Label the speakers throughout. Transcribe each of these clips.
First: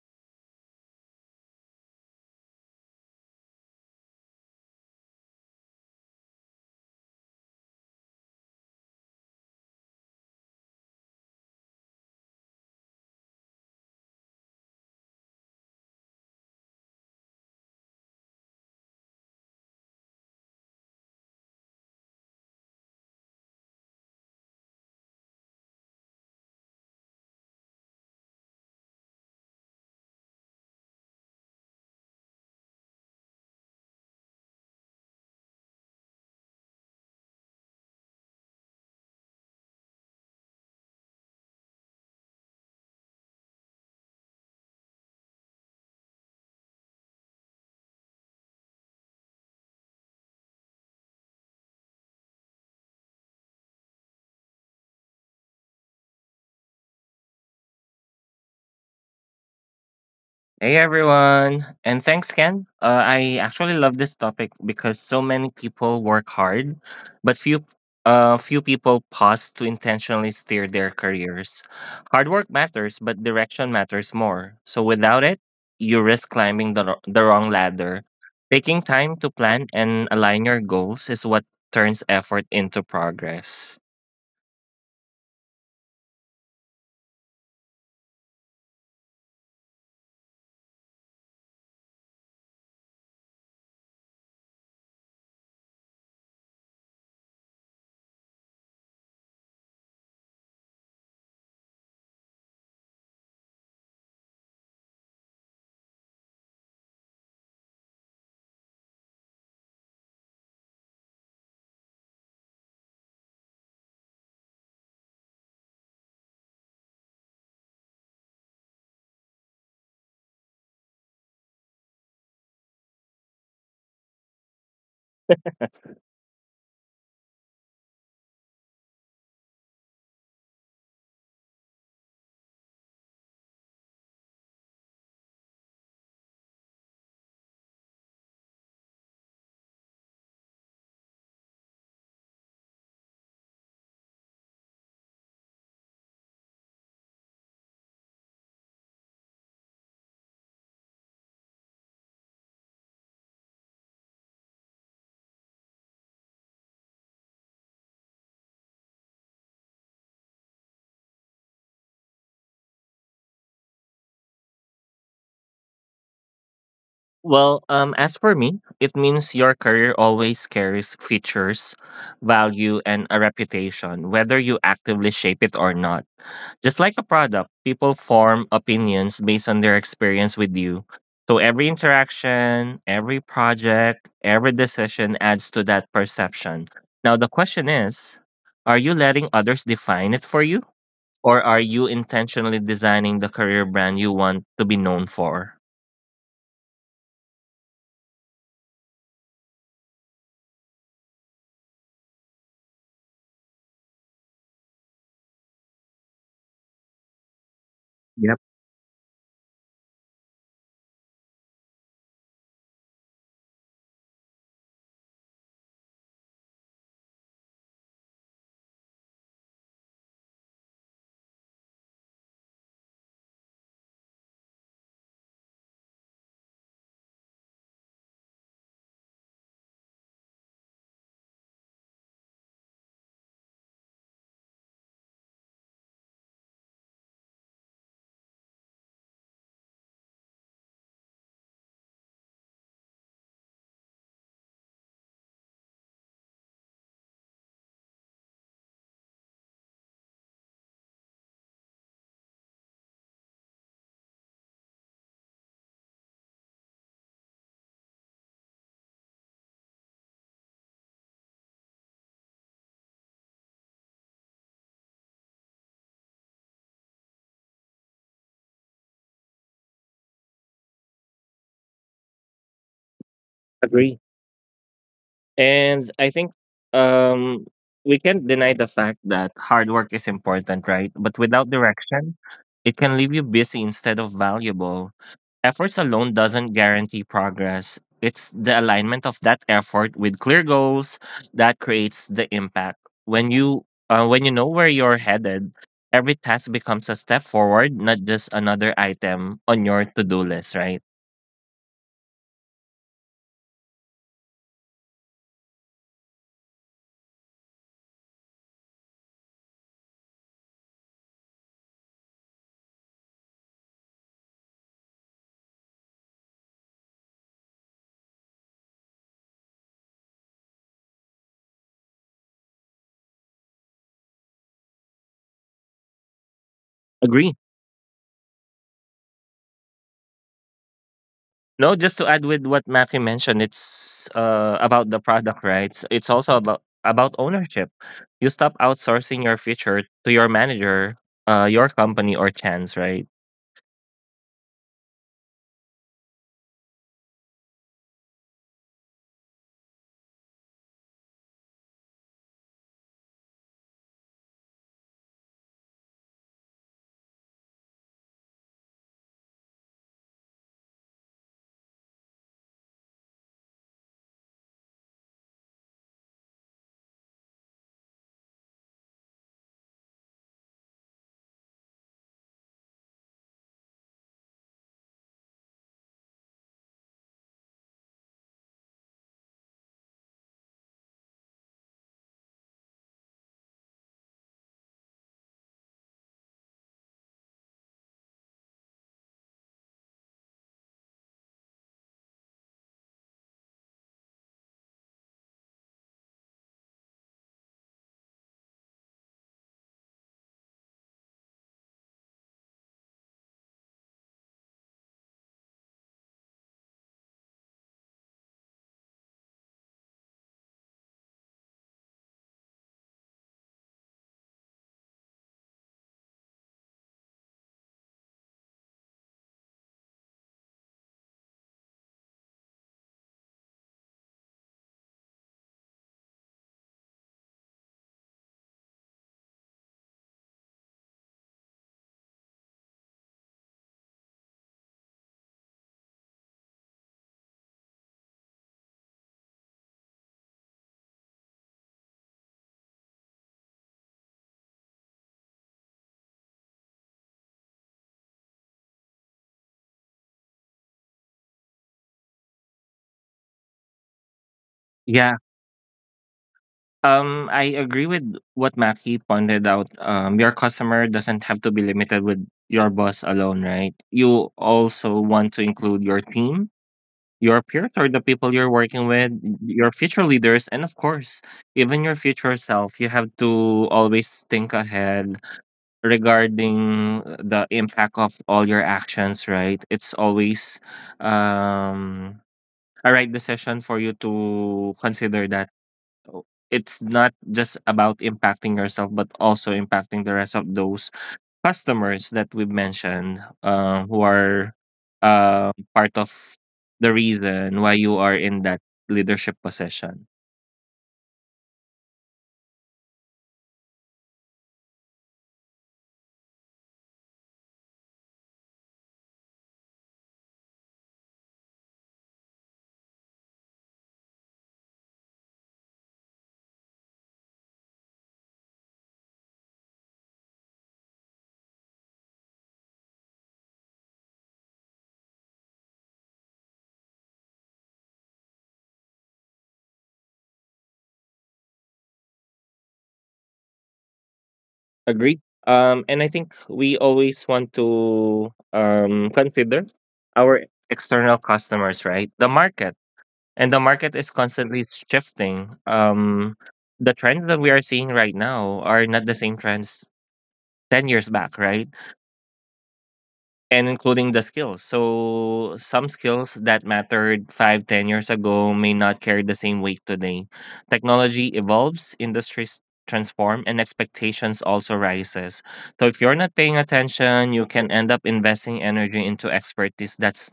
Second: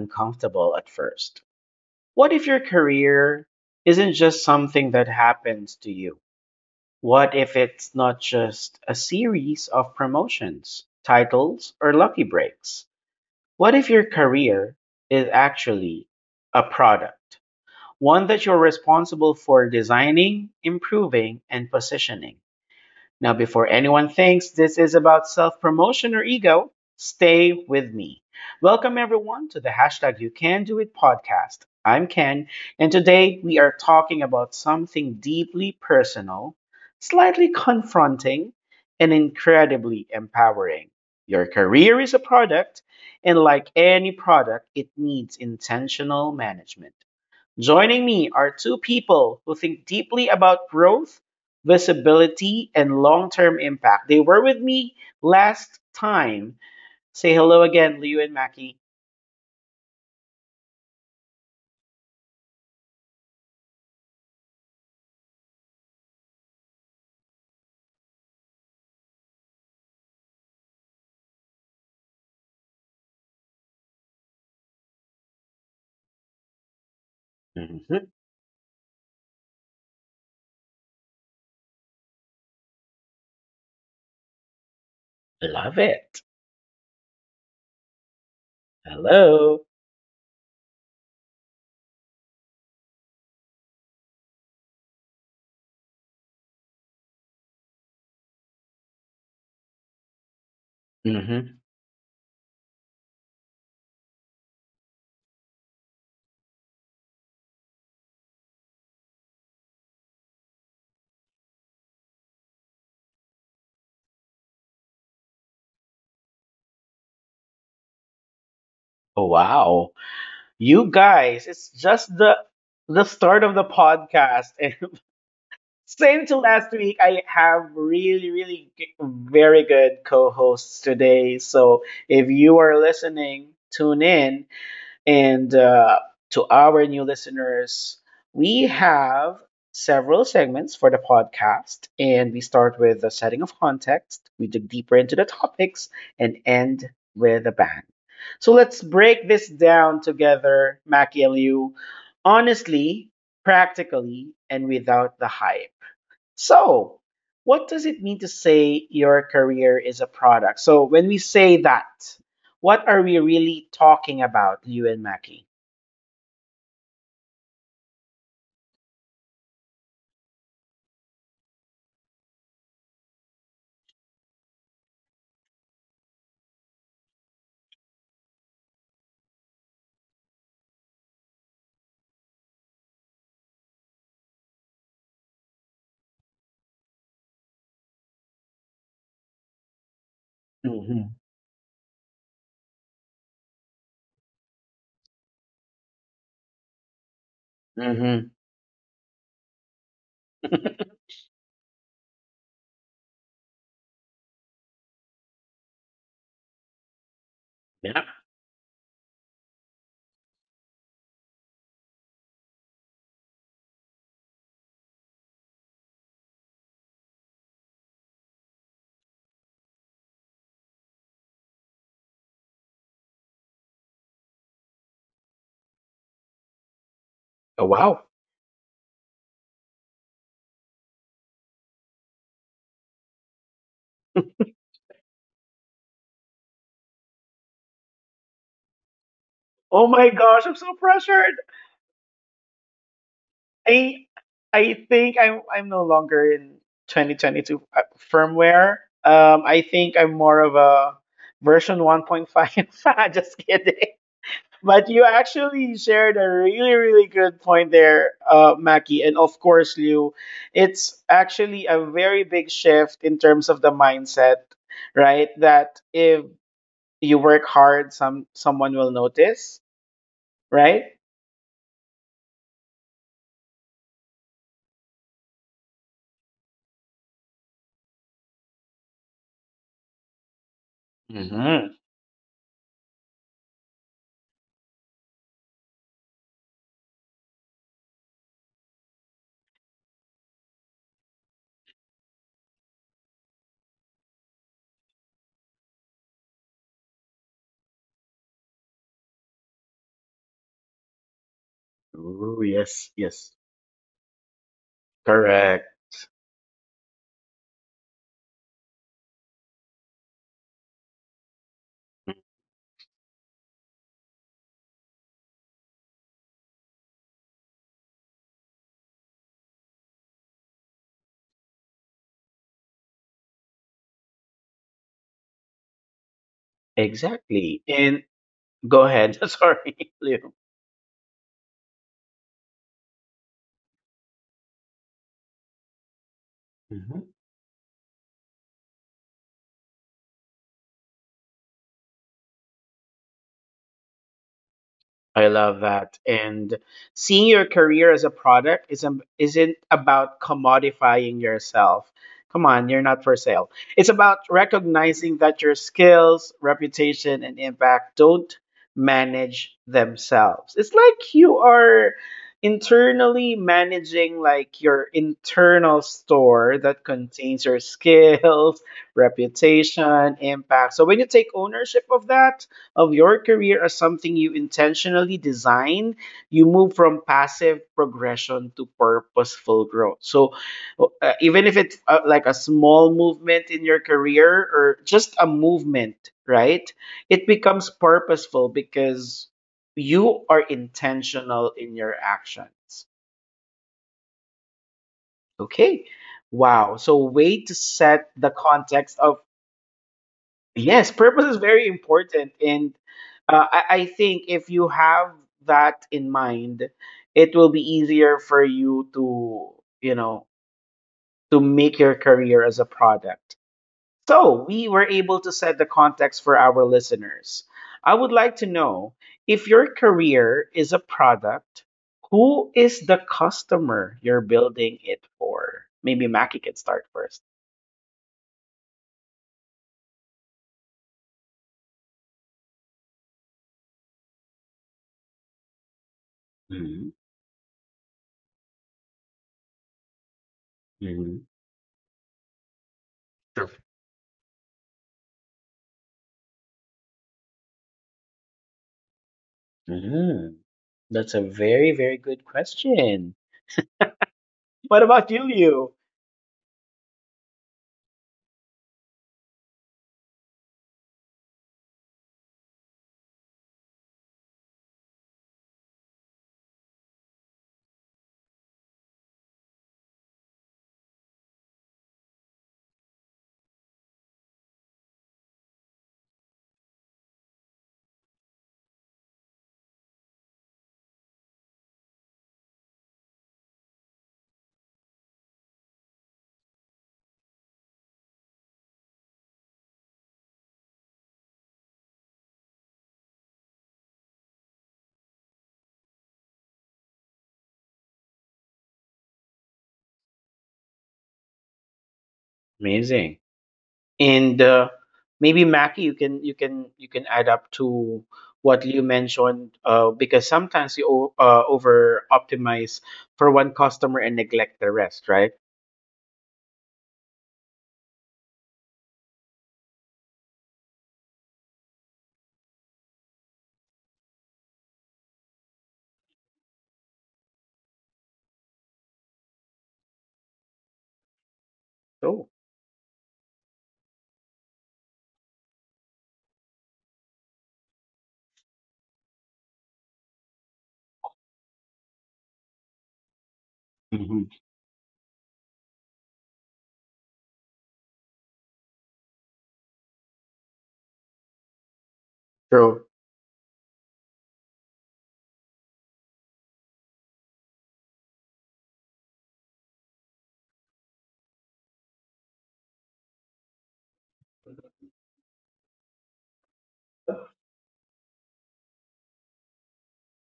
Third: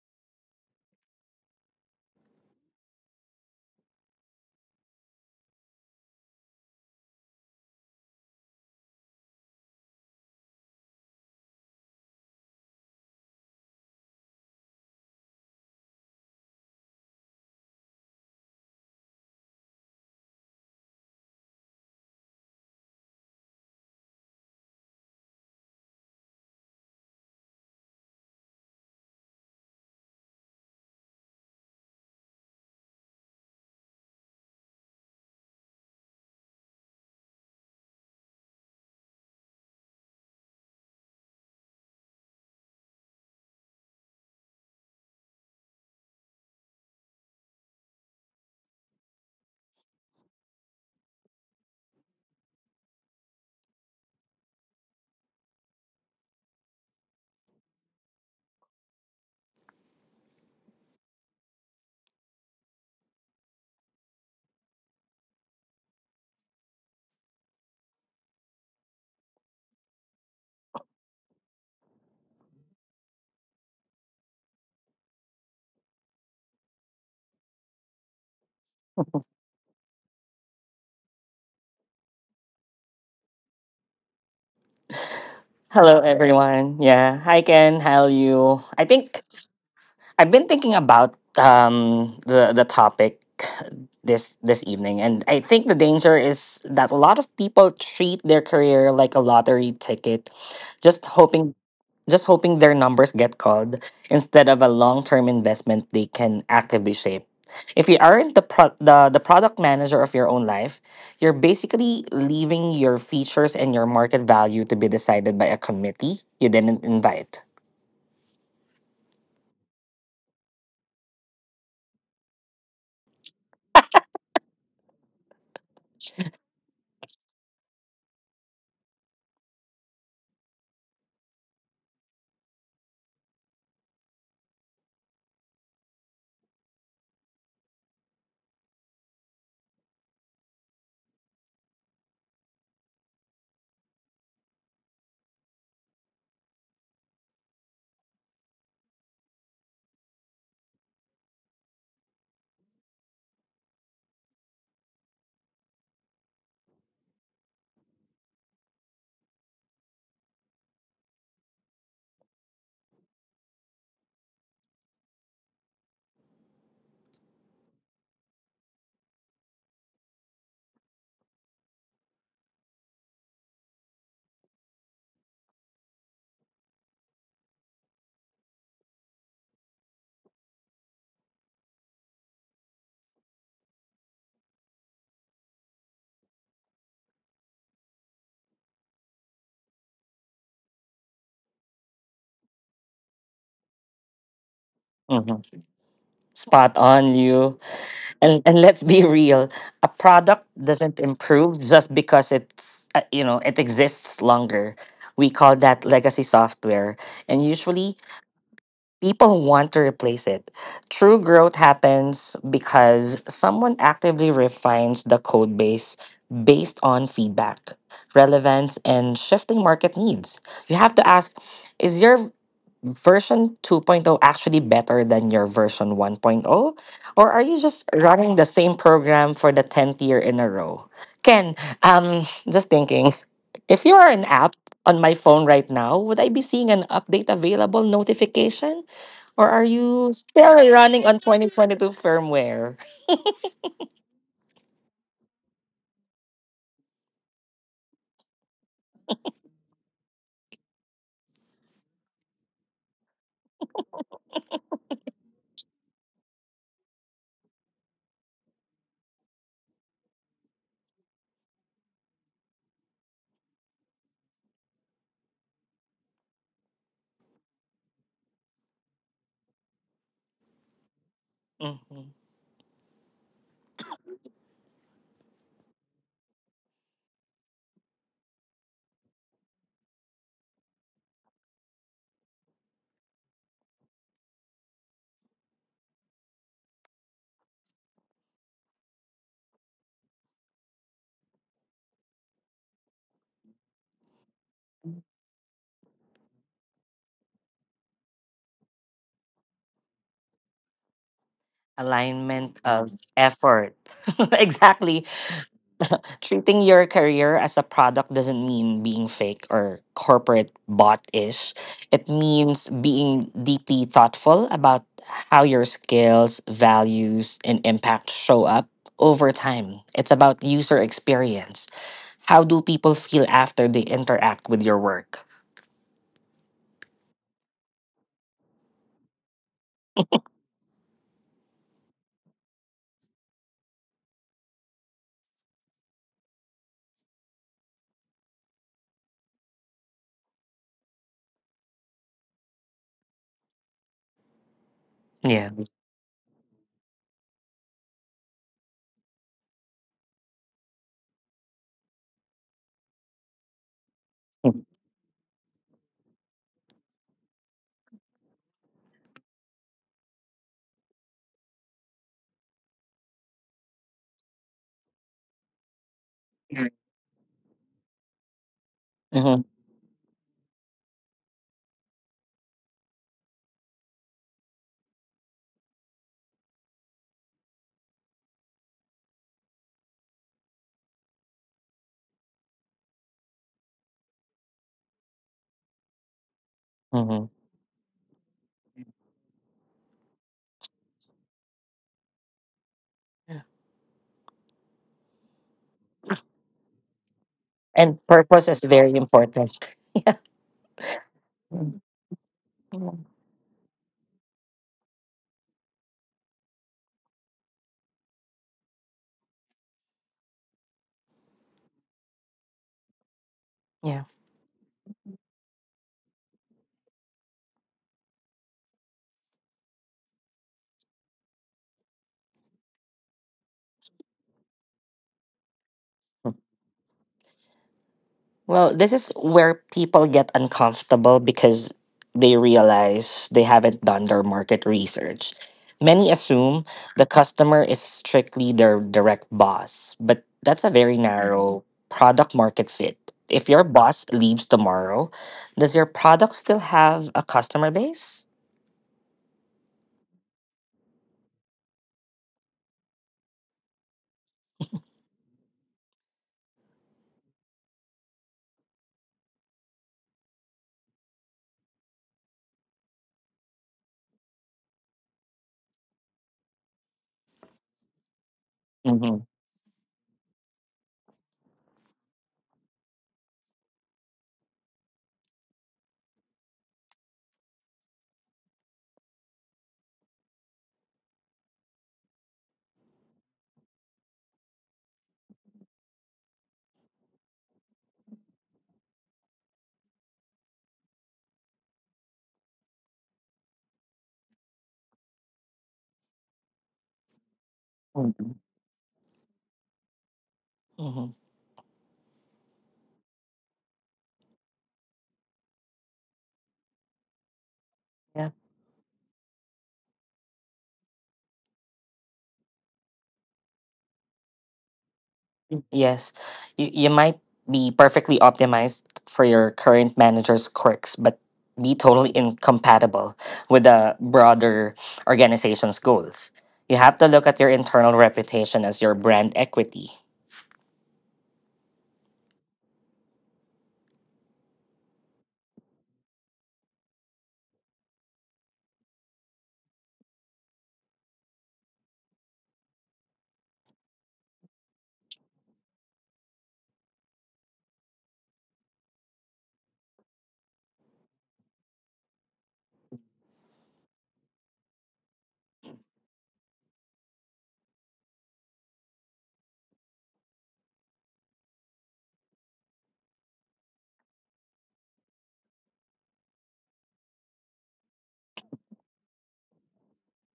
Speaker 1: uncomfortable at first. What if your career isn't just something that happens to you? What if it's not just a series of promotions, titles, or lucky breaks? What if your career is actually a product, one that you're responsible for designing, improving, and positioning? Now, before anyone thinks this is about self promotion or ego, stay with me. Welcome, everyone, to the hashtag You Can Do It podcast. I'm Ken, and today we are talking about something deeply personal, slightly confronting, and incredibly empowering. Your career is a product, and like any product, it needs intentional management. Joining me are two people who think deeply about growth, visibility, and long term impact. They were with me last time. Say hello again, Liu and Mackie.
Speaker 2: Hey everyone, and thanks Ken. I actually love this topic because so many people work hard, but few people pause to intentionally steer their careers. Hard work matters, but direction matters more. So without it, you risk climbing the the wrong ladder.
Speaker 1: hmm
Speaker 2: Taking time to plan and align your goals is what turns effort into progress.
Speaker 1: Love
Speaker 3: Hello,
Speaker 1: it.
Speaker 3: everyone. Yeah. Hi, Ken. How are you? I think
Speaker 1: Hello.
Speaker 3: I've been thinking about the topic this evening, and I think the danger is that a lot of people treat their career like a lottery ticket, just hoping
Speaker 1: hmm
Speaker 3: just hoping their numbers get called instead of a long-term investment they can actively shape. If you aren't the product manager of your own life, you're basically leaving your features and your market value to be decided by a committee you didn't invite.
Speaker 1: Wow. You guys, it's just the start of the podcast. And same to last week, I have really, really very good co-hosts today. So if you are listening, tune in. And to our new listeners, we have several segments for the podcast. And we start with the setting of context, we dig deeper into the topics, and end with a bang. So let's break this down together, Mackie and Liu, honestly, practically, and without the hype. So, what does it mean to say your career is a product? So, when we say that, what are we really talking about, Liu and Mackie?
Speaker 2: As for me, it means your career always carries features, value, and a reputation, whether you actively shape it or not. Just like a product, people form opinions based on their experience with you. So every interaction, every project, every decision adds to that perception. Now, the question is, are you letting others define it for you?
Speaker 1: hmm
Speaker 2: Or are you intentionally designing the career brand you want to be known
Speaker 3: Mhm.
Speaker 2: for?
Speaker 3: Spot on, you.
Speaker 1: hmm
Speaker 3: And let's be real, a product doesn't improve just because it's you know it exists longer. We call that legacy software, and usually
Speaker 1: yeah.
Speaker 3: people want to replace it. True growth happens because someone actively refines the code base based on feedback, relevance, and shifting market needs. You have to ask, is your version 2.0 actually better than your version 1.0? Or are you
Speaker 1: Oh
Speaker 3: just
Speaker 1: wow.
Speaker 3: running the same program for the 10th year in a row? Ken, um, just thinking, if you are an app on my phone right now, would I be seeing an update available notification? Or are
Speaker 1: Oh my
Speaker 3: you
Speaker 1: gosh,
Speaker 3: still
Speaker 1: I'm so
Speaker 3: running on
Speaker 1: pressured.
Speaker 3: 2022 firmware?
Speaker 1: I I think I'm no longer in 2022 firmware. I think I'm more of a version 1.5. Just kidding. But you actually shared a really really good point there, Mackie, and of course Liu. It's actually a very big shift in terms of the mindset, right? That if you work hard, someone will notice, right?
Speaker 3: Mhm.
Speaker 2: Agree. And I think um, we can't deny the fact that hard work is important, right? But without
Speaker 1: Mm-hmm.
Speaker 2: direction, it can leave you busy instead of valuable. Efforts alone doesn't guarantee progress. It's the alignment of that effort with clear goals that creates the impact. When you know where you're headed, every task becomes a step forward, not just another item on your to-do list, right?
Speaker 1: Ooh,
Speaker 3: Alignment of
Speaker 1: yes, yes.
Speaker 3: effort. Exactly.
Speaker 1: Correct.
Speaker 3: Treating your career as a product doesn't mean being fake or corporate bot ish. It means being deeply thoughtful about how your skills, values, and impact show up over time. It's about user experience. How do people feel after they interact with your work?
Speaker 2: Agree.
Speaker 1: Exactly. And go ahead. Sorry, Liam.
Speaker 2: No, just to add with what Matthew mentioned, it's about the product rights. It's also about ownership. You stop outsourcing your future to your manager, your company, or chance, right?
Speaker 1: I
Speaker 3: Yeah.
Speaker 1: love that. And seeing your career as a product is isn't about commodifying yourself. Come on, you're not for sale. It's about recognizing that your skills, reputation, and impact don't manage themselves. It's like you are internally managing like your internal store that contains your skills,
Speaker 3: Mm-hmm.
Speaker 1: reputation, impact. So when you take ownership of that, of your career as something you intentionally design, you move from passive progression to purposeful growth. So, even if it's like a small movement in your career or just a movement, right? It
Speaker 3: hmm
Speaker 1: becomes purposeful because you are intentional in your actions. Okay. Wow. So, way to
Speaker 3: And
Speaker 1: set the
Speaker 3: purpose is very
Speaker 1: context of.
Speaker 3: important.
Speaker 1: Yes, purpose is very important, and
Speaker 3: Mhm.
Speaker 1: I think if you have that in mind, it will be easier for you to, you know, to make your career as a product.
Speaker 3: Yeah.
Speaker 1: So we were able to set the context for our listeners. I would like to know if your career is a product, who is the customer you're building it for? Maybe Mackie can start first.
Speaker 3: Well, this is where people get uncomfortable because they realize they haven't done their market research. Many assume
Speaker 1: Mm-hmm.
Speaker 3: the customer is strictly their direct boss, but that's a very
Speaker 1: Mm-hmm.
Speaker 3: narrow product market fit. If
Speaker 1: Sure.
Speaker 3: your boss leaves tomorrow, does your product still have a customer base?
Speaker 1: Mm-hmm. That's a very, very good question. What about
Speaker 2: Yeah.
Speaker 1: you, Liu?
Speaker 2: I agree with what Matthew pointed out. Your customer doesn't have to be limited with your boss alone, right? You also want to include your team, your peers or the people you're working with,
Speaker 3: Mm-hmm.
Speaker 2: your future leaders, and of course, even your future self. You have to always think ahead regarding the impact of all your actions, right? It's always um, a right decision for you to consider that it's not just about impacting yourself, but also impacting the rest of those customers that we've mentioned, who are part of the reason why you are in that leadership position.
Speaker 3: Mm-hmm.
Speaker 1: Amazing. And maybe Mackie, you can you can add up to what Liu mentioned because sometimes you over optimize for one customer and neglect the rest, right?
Speaker 3: Yes, you might be perfectly optimized for your current manager's quirks, but be totally incompatible with the broader organization's goals. You have to look at your internal reputation as your brand equity.
Speaker 1: Oh,
Speaker 2: Agreed. And I think we always want to consider our external customers, right? The market. And the market is
Speaker 1: hmm
Speaker 2: constantly shifting. The trends that we are seeing right now are not the same trends 10 years back, right?
Speaker 1: true.
Speaker 2: And including the skills. So some skills that mattered five, 10 years ago may not carry the same weight today. Technology evolves, industries transform, and expectations also rises. So if you're not paying attention, you can end up investing energy into expertise that's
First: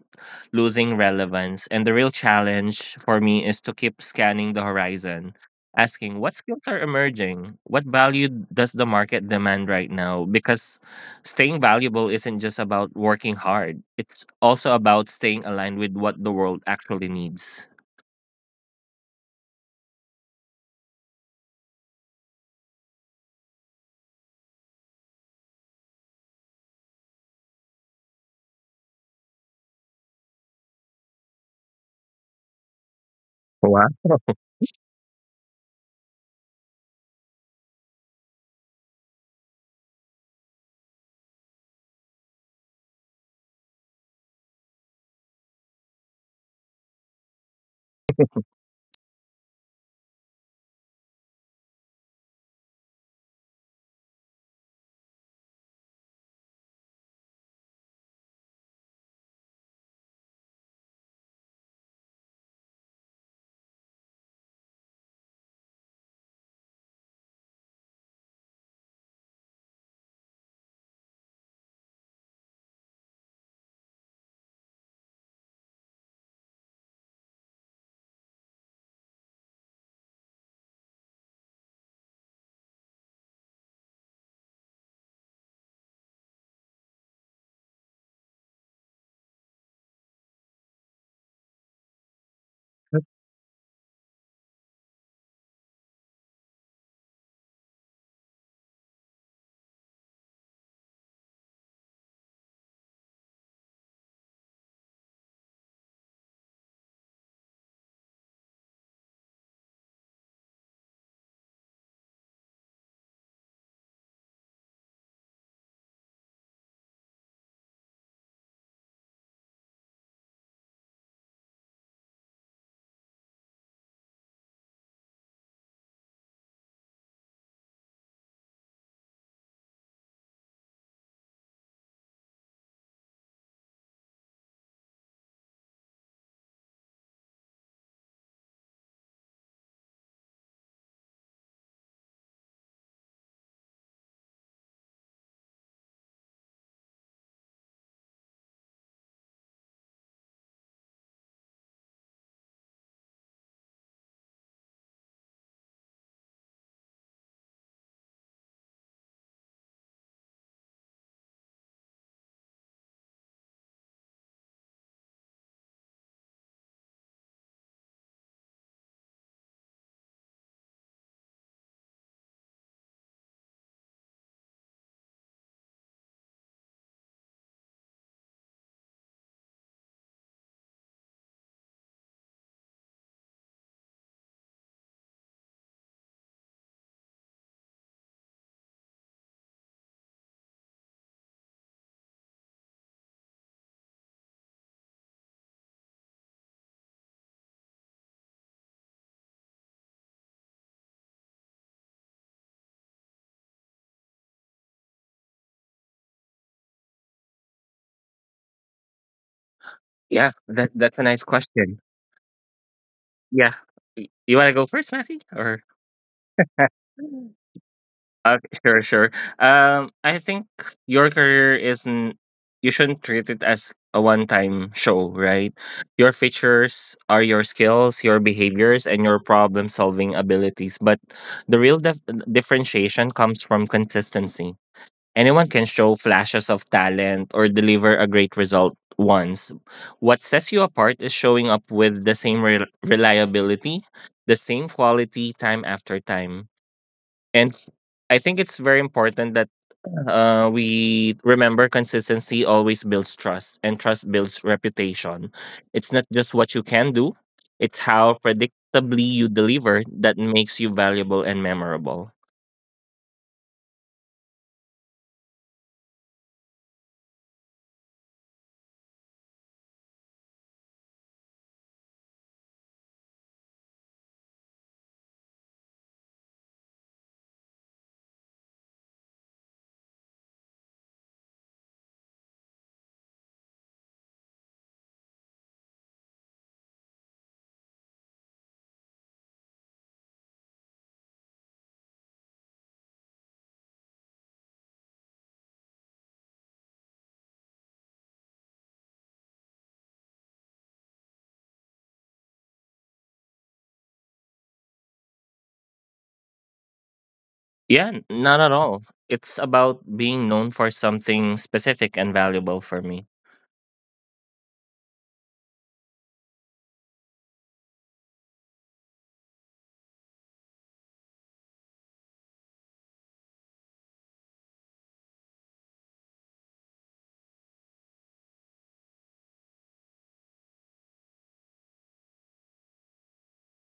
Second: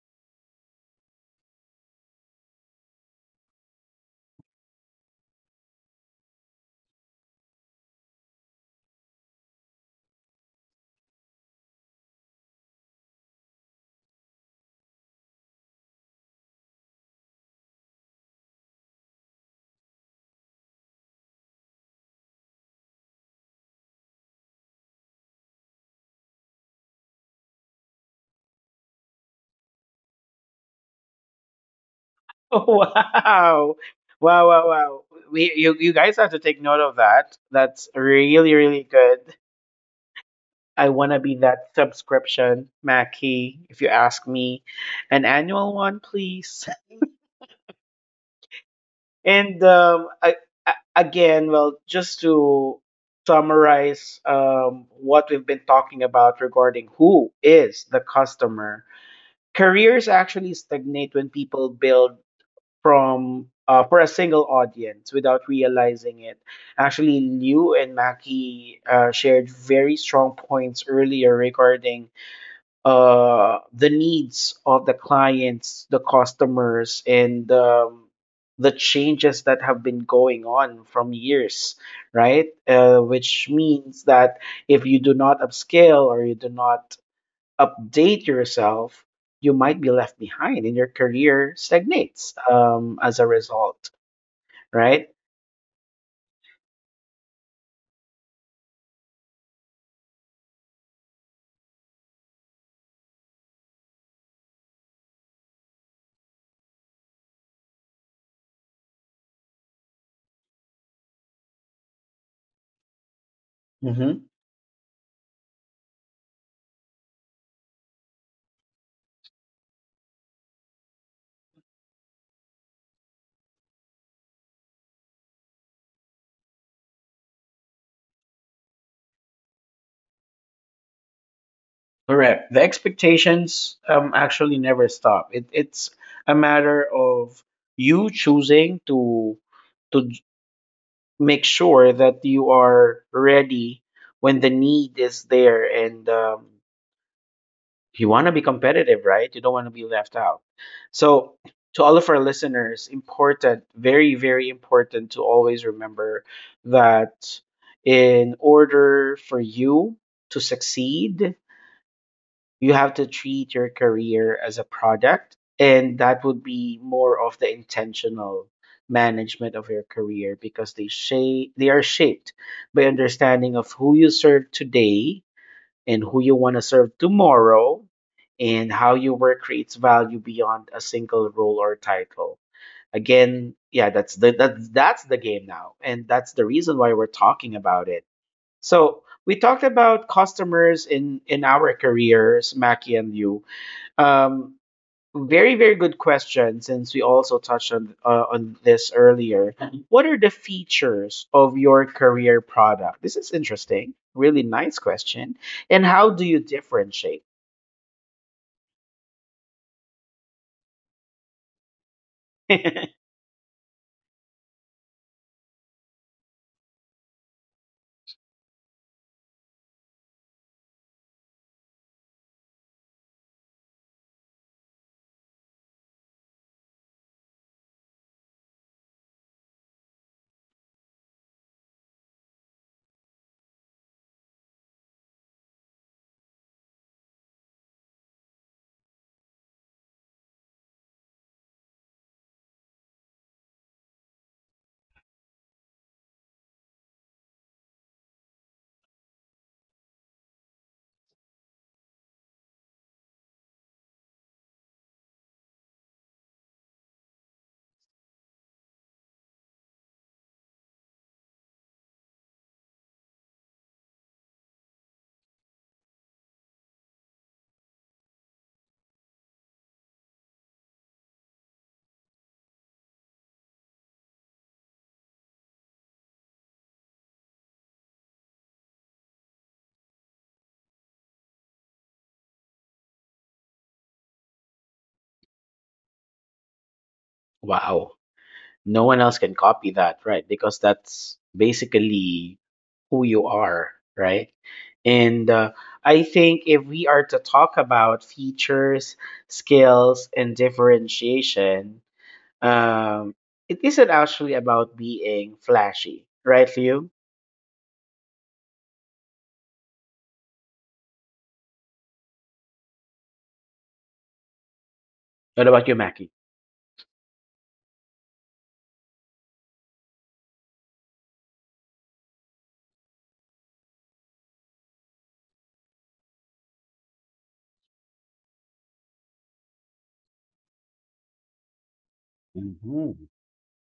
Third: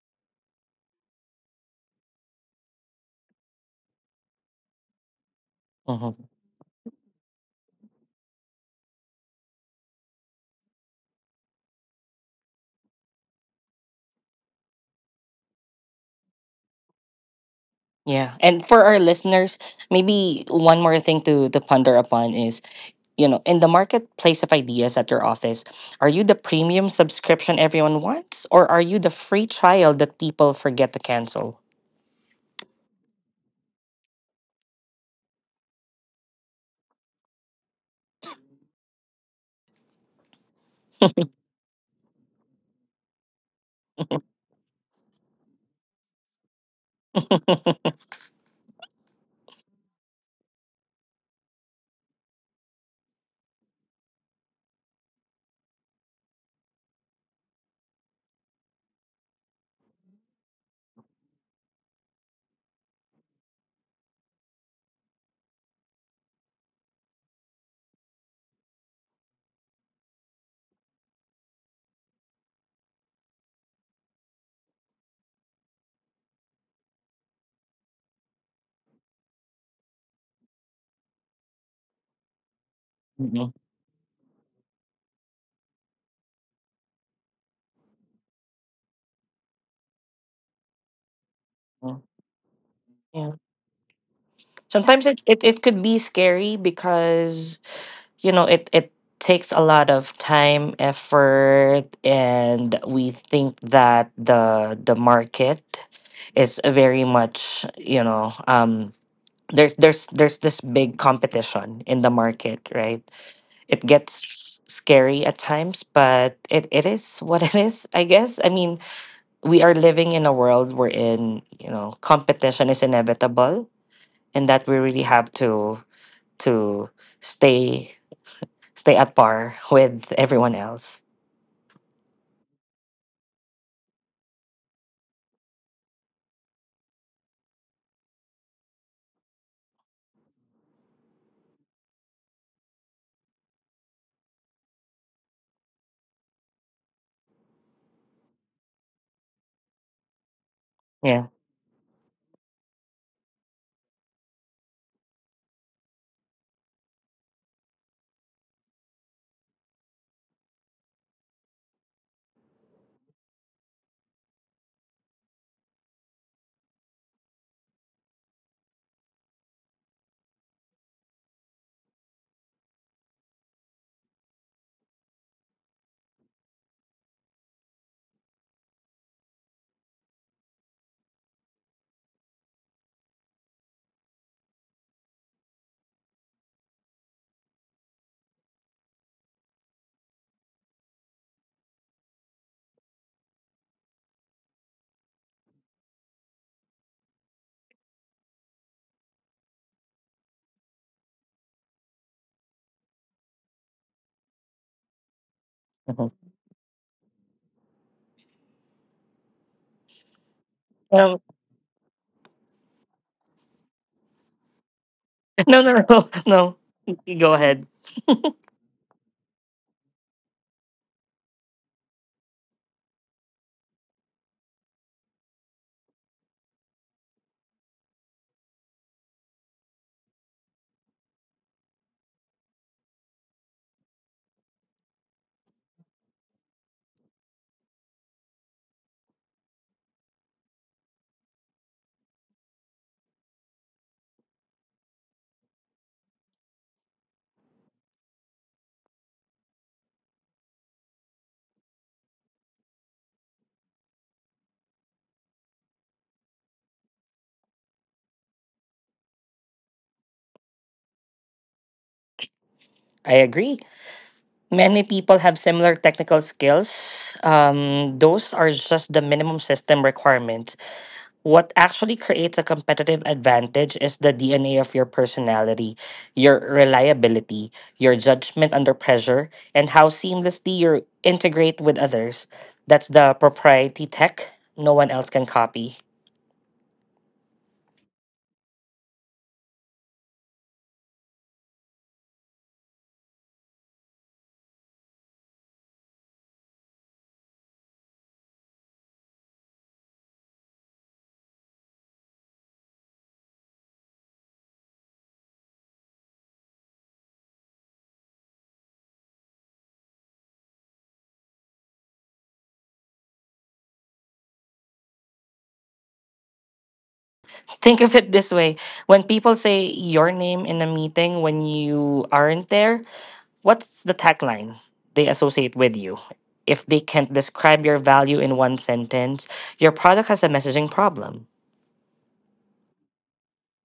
Speaker 2: losing relevance. And the real challenge for me is to keep scanning the horizon. Asking,
Speaker 3: Hmm
Speaker 2: what skills are emerging? What value does the market demand right now? Because staying valuable isn't just about working hard, it's also about staying aligned with what the world actually needs.
Speaker 3: Yeah. And for our listeners, maybe one more thing to ponder upon is, you know, in the marketplace of ideas at your office, are you the premium subscription everyone wants, or are you the free trial that people forget to cancel?
Speaker 1: Oh, wow.
Speaker 2: Wow.
Speaker 1: Wow, wow, wow. We you, you guys have to take note of that. That's really, really good. I want to be that subscription, Mackie, if you ask me. An annual one, please. And I, again, well, just to summarize what we've been talking about regarding who is the customer, careers actually stagnate when people build from for a single audience without realizing it. Actually, Liu and Mackie shared very strong points earlier regarding the needs of the clients, the customers, and the changes that have been going on from years, right? Which
Speaker 3: Mhm.
Speaker 1: means that if you do not upscale or you do not update yourself, you might be left behind and your career stagnates as a
Speaker 3: Yeah.
Speaker 1: result,
Speaker 3: Sometimes
Speaker 1: right?
Speaker 3: it could be scary because, you know, it takes a lot of time, effort, and we think that the market is very much, you know, there's this big competition in the market, right? It gets scary at times, but it is what it is, I guess. I mean, we are living in a world wherein, you know, competition is inevitable, and that we really have to stay stay at par with everyone else.
Speaker 1: Correct. The expectations actually never stop. It's a matter of you choosing to make sure that you are ready when the need is there, and you want to be competitive, right? You don't want to be left out.
Speaker 3: Yeah.
Speaker 1: So to all of our listeners, important, very, very important to always remember that in order for you to succeed, you have to treat your career as a product, and that would be more of the intentional management of your career, because they are shaped by understanding of who you serve today and who you want to serve tomorrow and how your work creates value beyond a single role or title. Again, yeah, that's the game now, and that's the reason why we're talking about it. So we talked about customers in our careers, Mackie and you. Um, very very good question. Since we also touched on this earlier, what are the features of your career product? This is interesting. Really nice question. And how do
Speaker 3: Mhm.
Speaker 1: you differentiate?
Speaker 2: Yeah, that's a
Speaker 3: Um,
Speaker 2: nice question. Yeah. You want to go first, Matthew? Or
Speaker 3: no, no, no, no. Y- Go ahead.
Speaker 2: okay, sure, sure. I think your career isn't. You shouldn't treat it as a one-time show, right? Your features are your skills, your behaviors, and your problem-solving abilities. But the real differentiation comes from consistency. Anyone can show flashes of talent or deliver a great result once. What sets you apart is showing up with the same reliability, the same quality time after time. And f- I think it's very important that we remember consistency always builds trust, and trust builds reputation. It's not just what you can do, it's how predictably you deliver that makes you valuable and memorable.
Speaker 3: I agree. Many people have similar technical skills. Those are just the minimum system requirements. What actually creates a competitive advantage is the DNA of your personality, your reliability, your judgment under pressure, and how seamlessly you integrate with others. That's the proprietary tech no one else can copy.
Speaker 1: Wow. No one else can copy that, right? Because that's basically who you are, right? And I think if we are to talk about features, skills, and differentiation, um, it isn't actually about being flashy, right, Liu?
Speaker 2: Yeah, not at all. It's about being known for something specific and valuable for me.
Speaker 1: What about you, Mackie?
Speaker 3: Think of it this way: when people say your name in a meeting when you aren't there, what's the tagline they associate with you? If they can't describe your value in one sentence, your product has a messaging problem.
Speaker 1: hmm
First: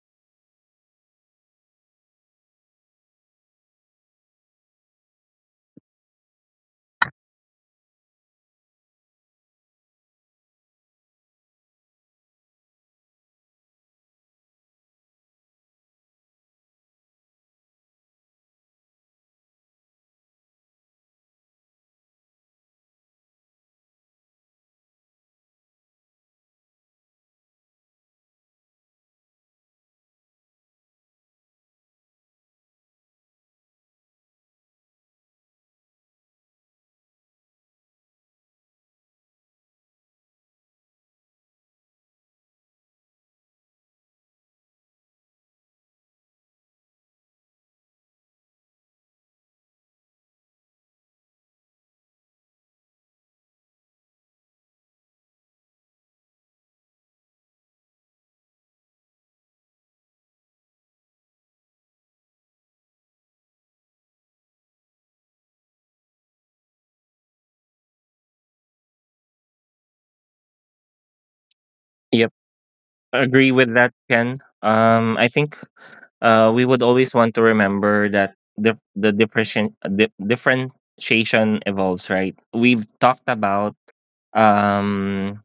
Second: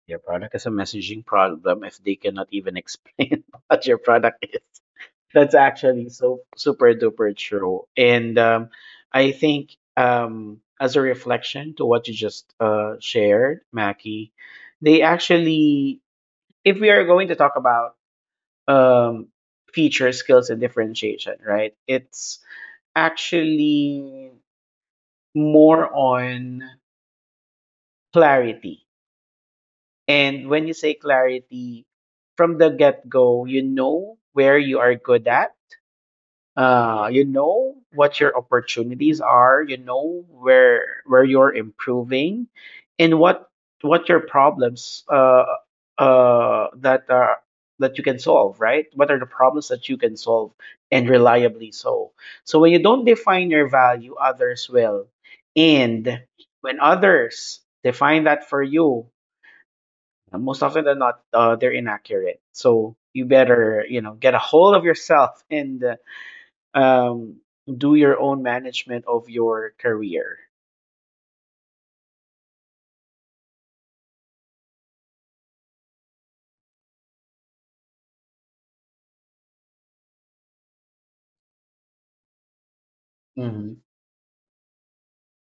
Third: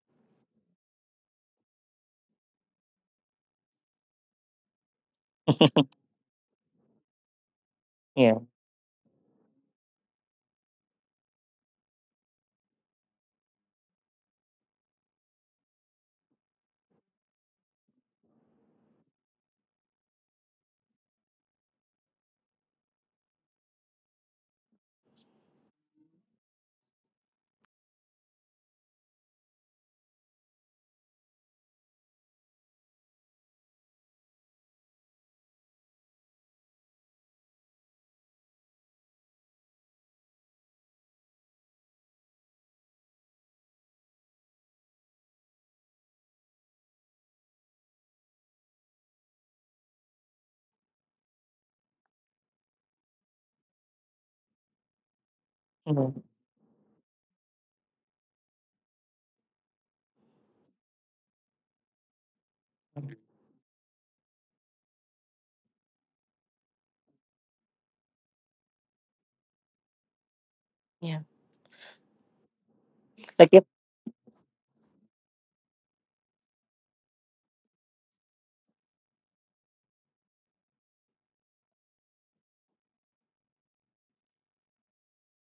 Speaker 1: Your product is a messaging problem if they cannot even explain what your product is. That's actually so super duper true.
Speaker 3: Yeah.
Speaker 1: And I think as a reflection to what you just shared, Mackie, they actually, if we are going to talk about um, feature skills and differentiation, right? It's actually more on clarity. And when you say clarity, from the get go, you know where you are good at, you know what your opportunities are, you know where you're improving, and what your problems that are that you can solve, right? What are the problems that you can solve, and reliably so? So when you don't define your value, others will, and
Speaker 3: Mhm.
Speaker 1: when others define that for you, most often than not, they're inaccurate. So you better, you know, get a hold of yourself and um, do your own management of your career.
Speaker 3: Yeah.
Speaker 2: Yep,
Speaker 3: Like
Speaker 2: agree
Speaker 3: if
Speaker 2: with that, Ken. I think we would always want to remember that the differentiation evolves, right? We've talked
Speaker 1: Mm-hmm.
Speaker 2: um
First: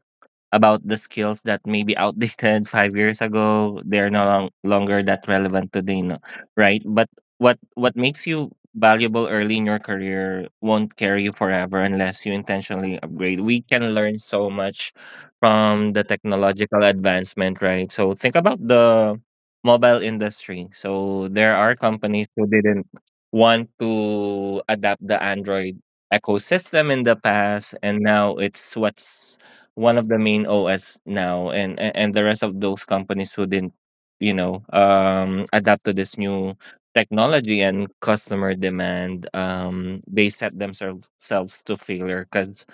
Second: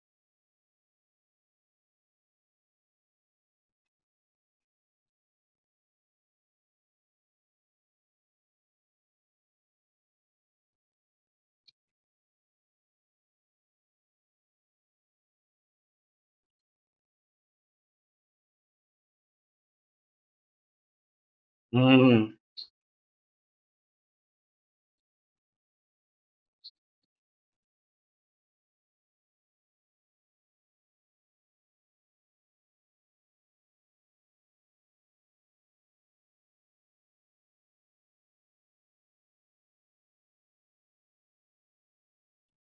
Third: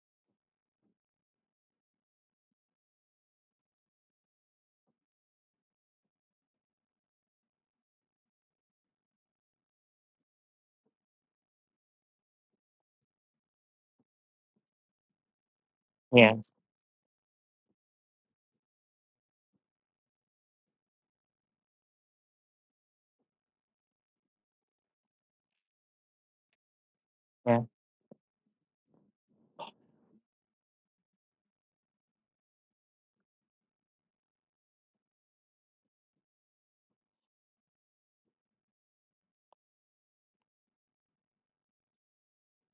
Speaker 2: about the skills that may be outdated 5 years ago. They're no longer that relevant today, no? Right? But what makes you valuable early in your career won't carry you forever unless you intentionally upgrade. We can learn so much from the
Speaker 3: Yeah,
Speaker 2: technological advancement, right? So think about the mobile industry. So there are companies
Speaker 1: Mm,
Speaker 2: who didn't want to adapt the Android ecosystem in the
Speaker 3: yeah.
Speaker 2: past, and now it's what's one of the main OS now, and the rest of those companies who didn't, you know, adapt to this new technology and customer demand, they set themselves to failure because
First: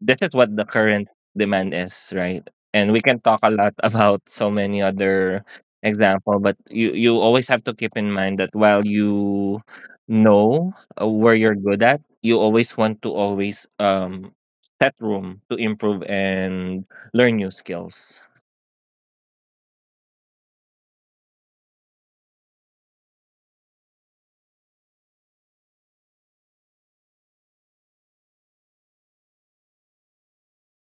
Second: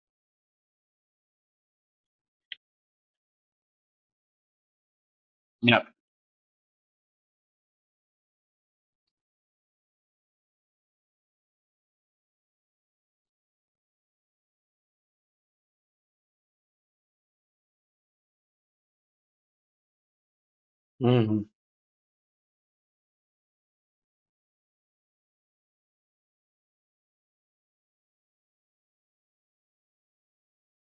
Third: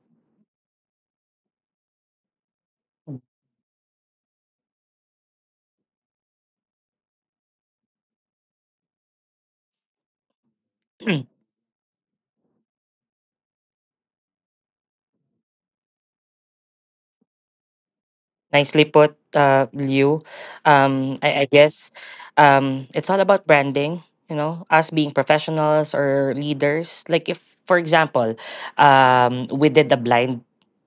Speaker 2: this is what the current demand is, right? And we can talk a lot about so many other
Speaker 1: yep.
Speaker 2: example, but you always have to keep in mind that while you know, where you're good at, you always want to always set room to improve and learn new skills.
Speaker 3: Nicely put, Liu. I
Speaker 1: hmm
Speaker 3: guess it's all about branding. You know, us being professionals or leaders. Like if, for example, we did a blind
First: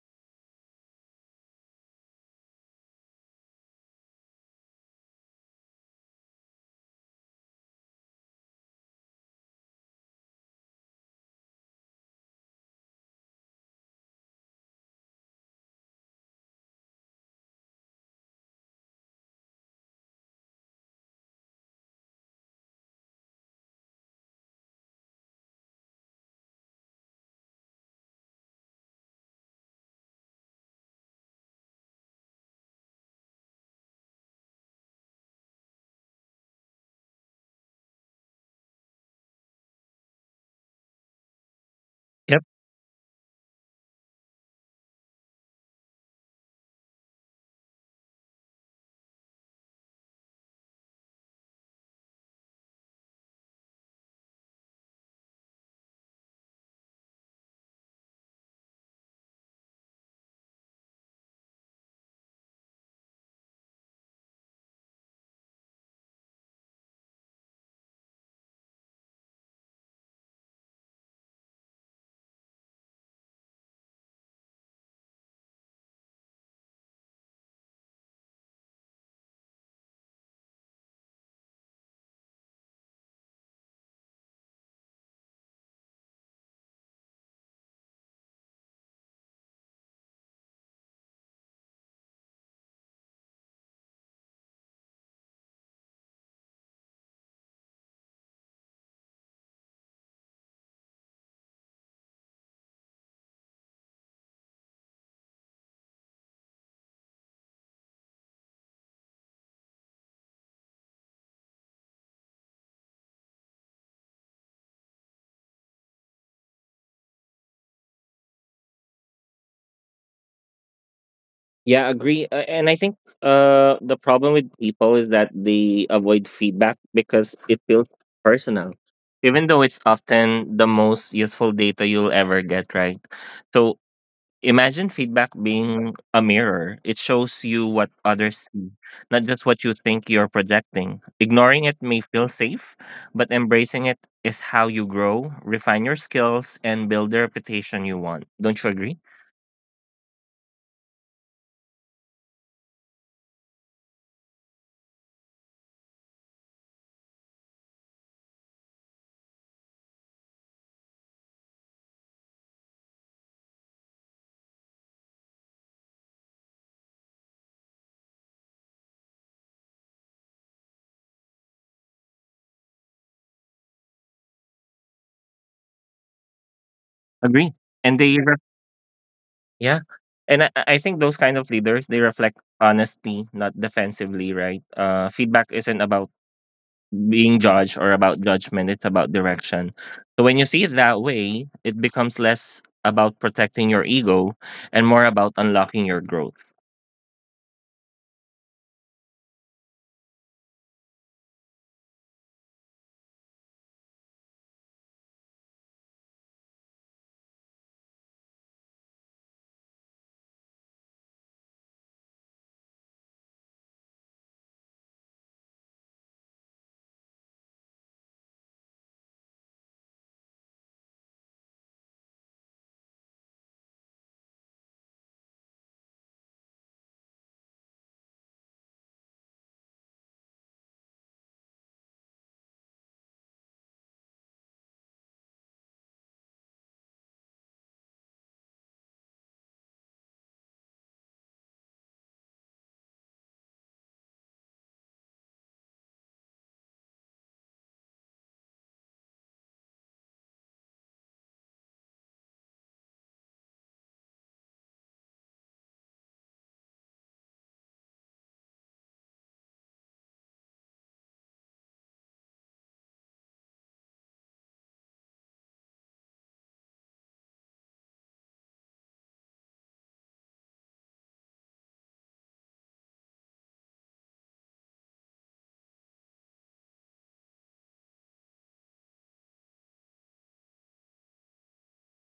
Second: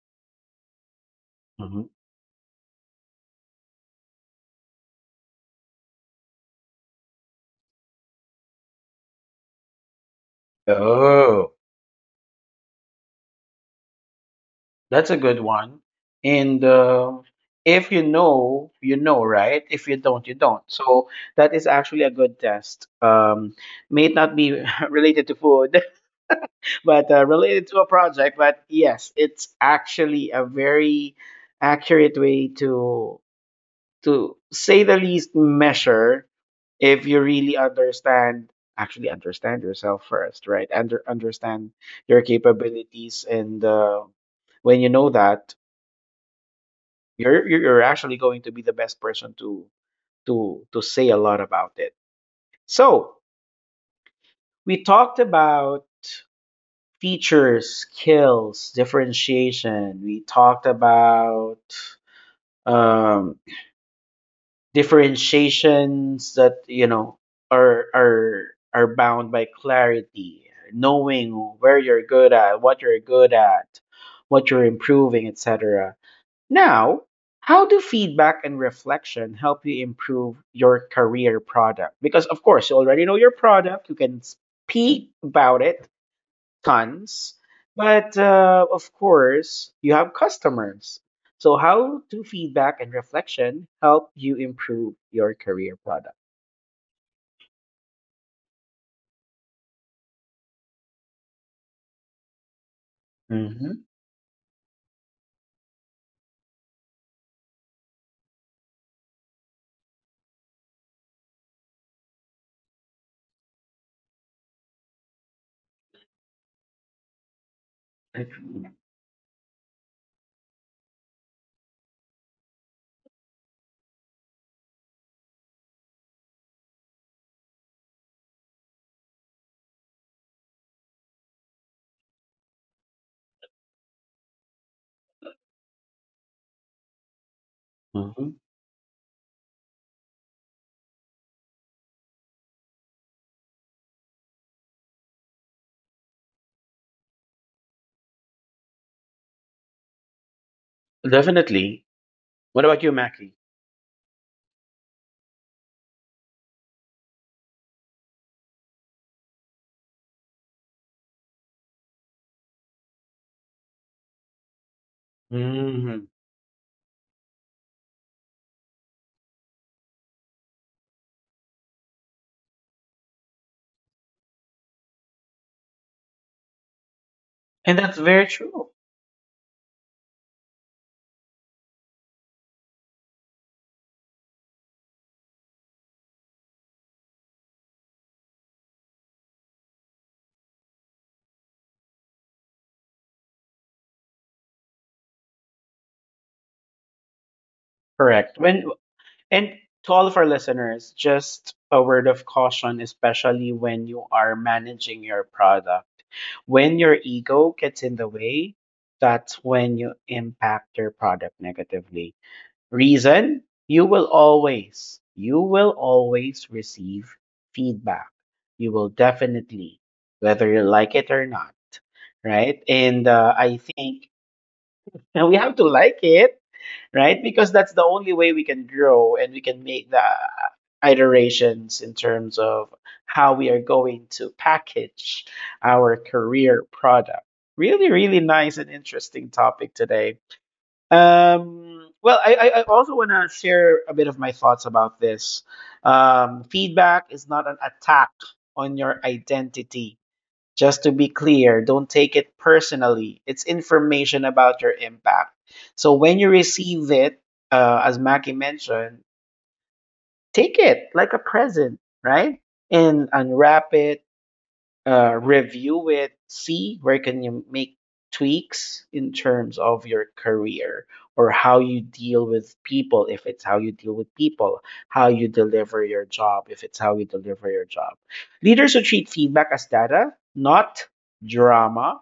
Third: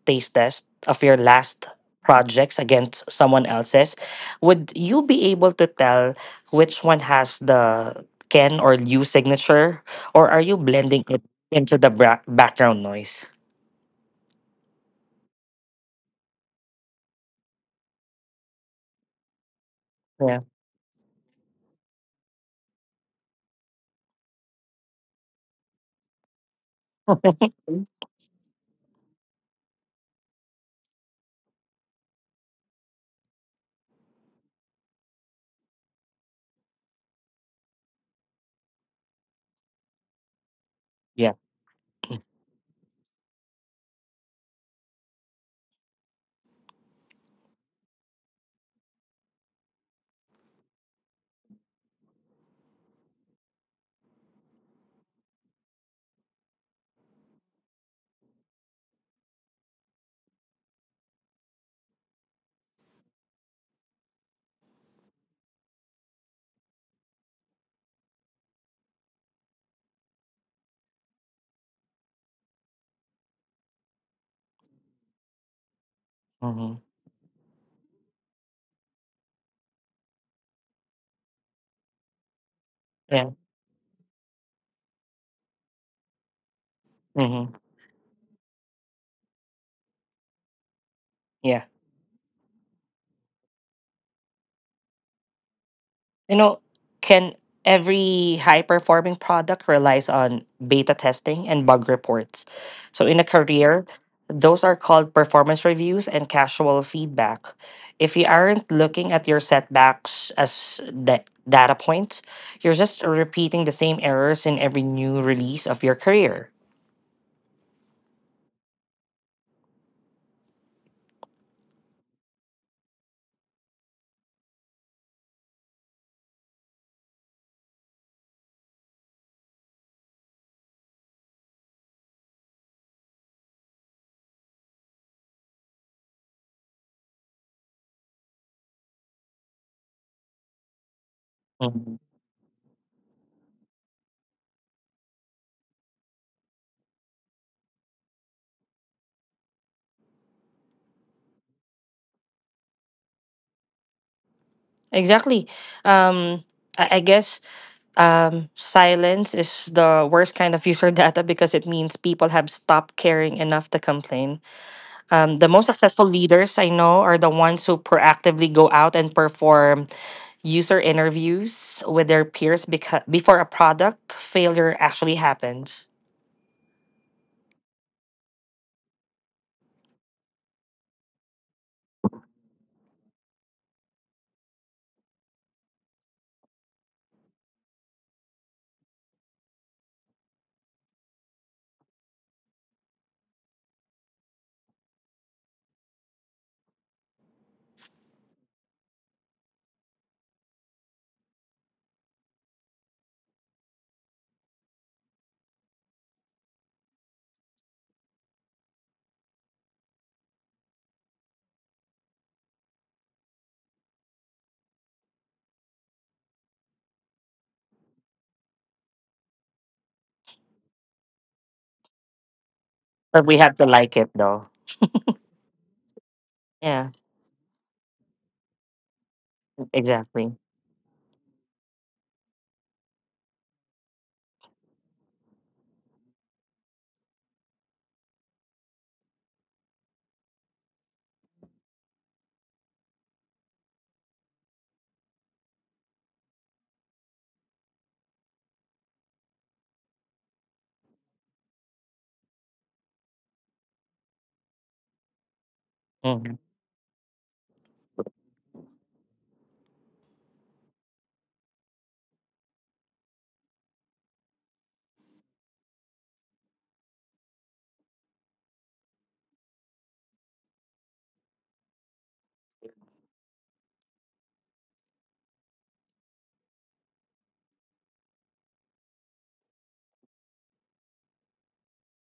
Speaker 3: taste test of your last
Speaker 1: hmm
Speaker 3: projects against someone else's, would you be able to tell which one has the Ken or Liu signature, or are you blending it
Speaker 1: Oh,
Speaker 3: into the background noise?
Speaker 1: that's a good one. And if you know, you know, right? If you don't, you
Speaker 3: Yeah.
Speaker 1: don't. So that is actually a good test. May it not be related to food, but related to a project. But yes, it's actually a very accurate way to say the least, measure if you really understand, actually understand yourself first, right?
Speaker 3: Yeah.
Speaker 1: Understand your capabilities, and when you know that, you're actually going to be the best person to to say a lot about it. So we talked about features, skills, differentiation. We talked about um differentiations that, you know, are are are bound by clarity, knowing where you're good at what you're good at, what you're improving, etc. Now, how do feedback and reflection help you improve your career product? Because of course you already know your
Speaker 3: Yeah.
Speaker 1: product, you can speak about it tons.
Speaker 3: hmm
Speaker 1: But of course, you have customers. So,
Speaker 3: Yeah.
Speaker 1: how do feedback and reflection help you improve your career product?
Speaker 3: You know, can every high performing product relies on beta testing and bug reports. So in a
Speaker 1: Mm-hmm.
Speaker 3: career, those are called performance reviews and casual feedback. If you aren't looking at your setbacks as data points, you're just repeating the same errors in every new release of your career.
Speaker 2: Yeah, agree. And I think the problem with people is that they avoid feedback because it feels personal, even though it's often the most useful data you'll ever get, right? So imagine feedback being a mirror. It shows you what
Speaker 1: hmm
Speaker 2: others see, not just what you think you're projecting. Ignoring it
Speaker 3: Mhm.
Speaker 2: may feel safe, but embracing it is how you grow, refine your skills, and build the reputation you want. Don't you agree?
Speaker 1: Definitely. What about you, Mackie?
Speaker 3: Exactly. Um, I guess silence is the worst kind of user data because it means people have stopped caring enough to complain. The most
Speaker 1: hmm
Speaker 3: successful leaders I know are the ones who proactively go out and perform user interviews with their peers, because before a product failure actually happens.
Speaker 2: Agree.
Speaker 1: And that's
Speaker 2: And they
Speaker 1: very true.
Speaker 2: yeah. And I think those kind of leaders, they reflect honesty, not defensively, right? Feedback isn't about being judged or about judgment, it's about direction. So when you see it that way, it becomes less about protecting your ego and more about unlocking your growth.
Speaker 1: Correct. When. And to all of our listeners, just a word of caution, especially when you are managing your product. When your ego gets in the way, that's when you impact your product negatively. Reason? You will always receive feedback. You will definitely, whether you like it or not, right? And
Speaker 3: But we
Speaker 1: I
Speaker 3: have to like
Speaker 1: think,
Speaker 3: it though.
Speaker 1: and we have to like it,
Speaker 3: Yeah,
Speaker 1: right? Because that's the only way we can grow and we can make the
Speaker 3: exactly.
Speaker 1: iterations in terms of how we are going to package our career product. Really, really nice and interesting topic today. Well, I also want to share a bit of my thoughts about this. Feedback is not an attack on your identity. Just to be clear, don't take it personally. It's information about your impact. So when you
Speaker 3: hmm
Speaker 1: receive it, as Maki mentioned, take it like a present, right? And unwrap it, review it, see where can you make tweaks in terms of your career or how you deal with people if it's how you deal with people, how you deliver your job if it's how you deliver your job. Leaders should treat feedback as data, not drama,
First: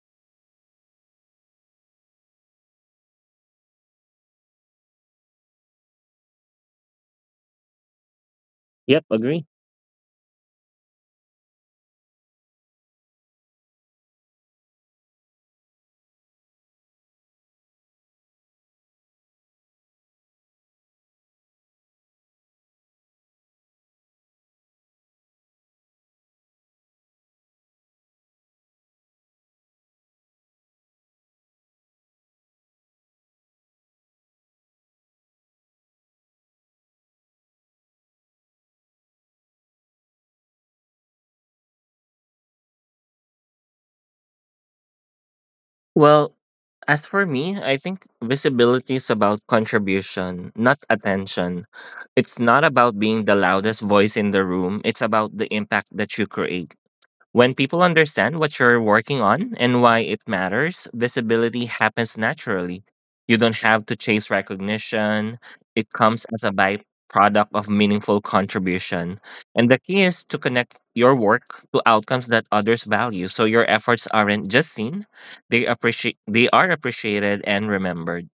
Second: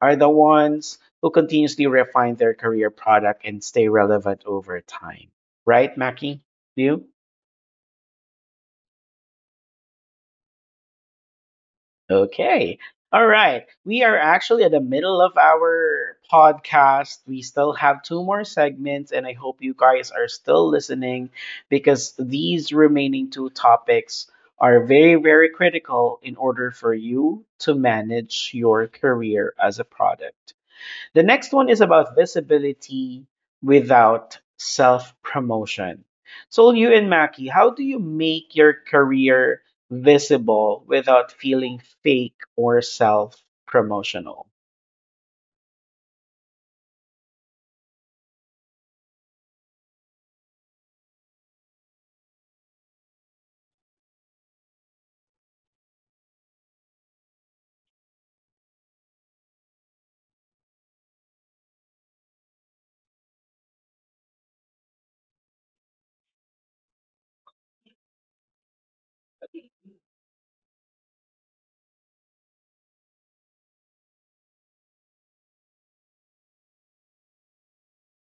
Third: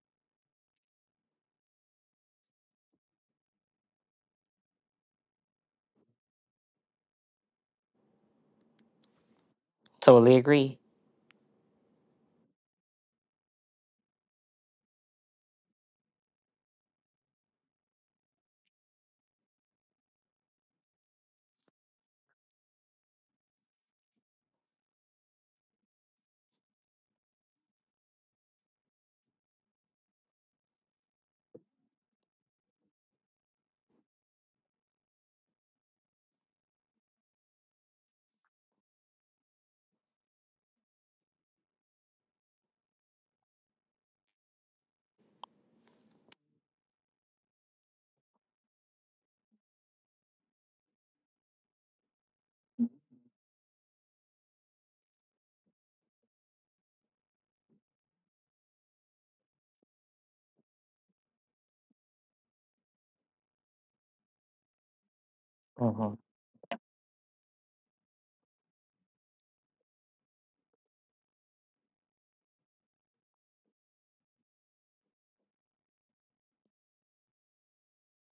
Speaker 1: are the ones who continuously refine their career product and stay relevant over time. Right, Mackie? You?
Speaker 2: Yep, agree.
Speaker 3: Totally agree.
Speaker 1: Okay. All right. We are actually at the middle of our podcast. We still have two more segments, and I hope you guys are still listening because these remaining two topics are very, very critical in order for you to manage your career as a product. The next one is about visibility without self promotion. So, you and Mackie, how do you make your career visible without feeling fake or self promotional?
Speaker 2: Well, as for me, I think visibility is about contribution, not attention. It's not about being the loudest voice in the room, it's about the impact that you create. When people understand what you're working on and why it matters, visibility happens naturally. You don't have to chase recognition, it
Speaker 3: Hmm
Speaker 2: comes as a byproduct of meaningful contribution. And the key is to connect your work to outcomes that others value so your efforts aren't just seen, they are appreciated and remembered.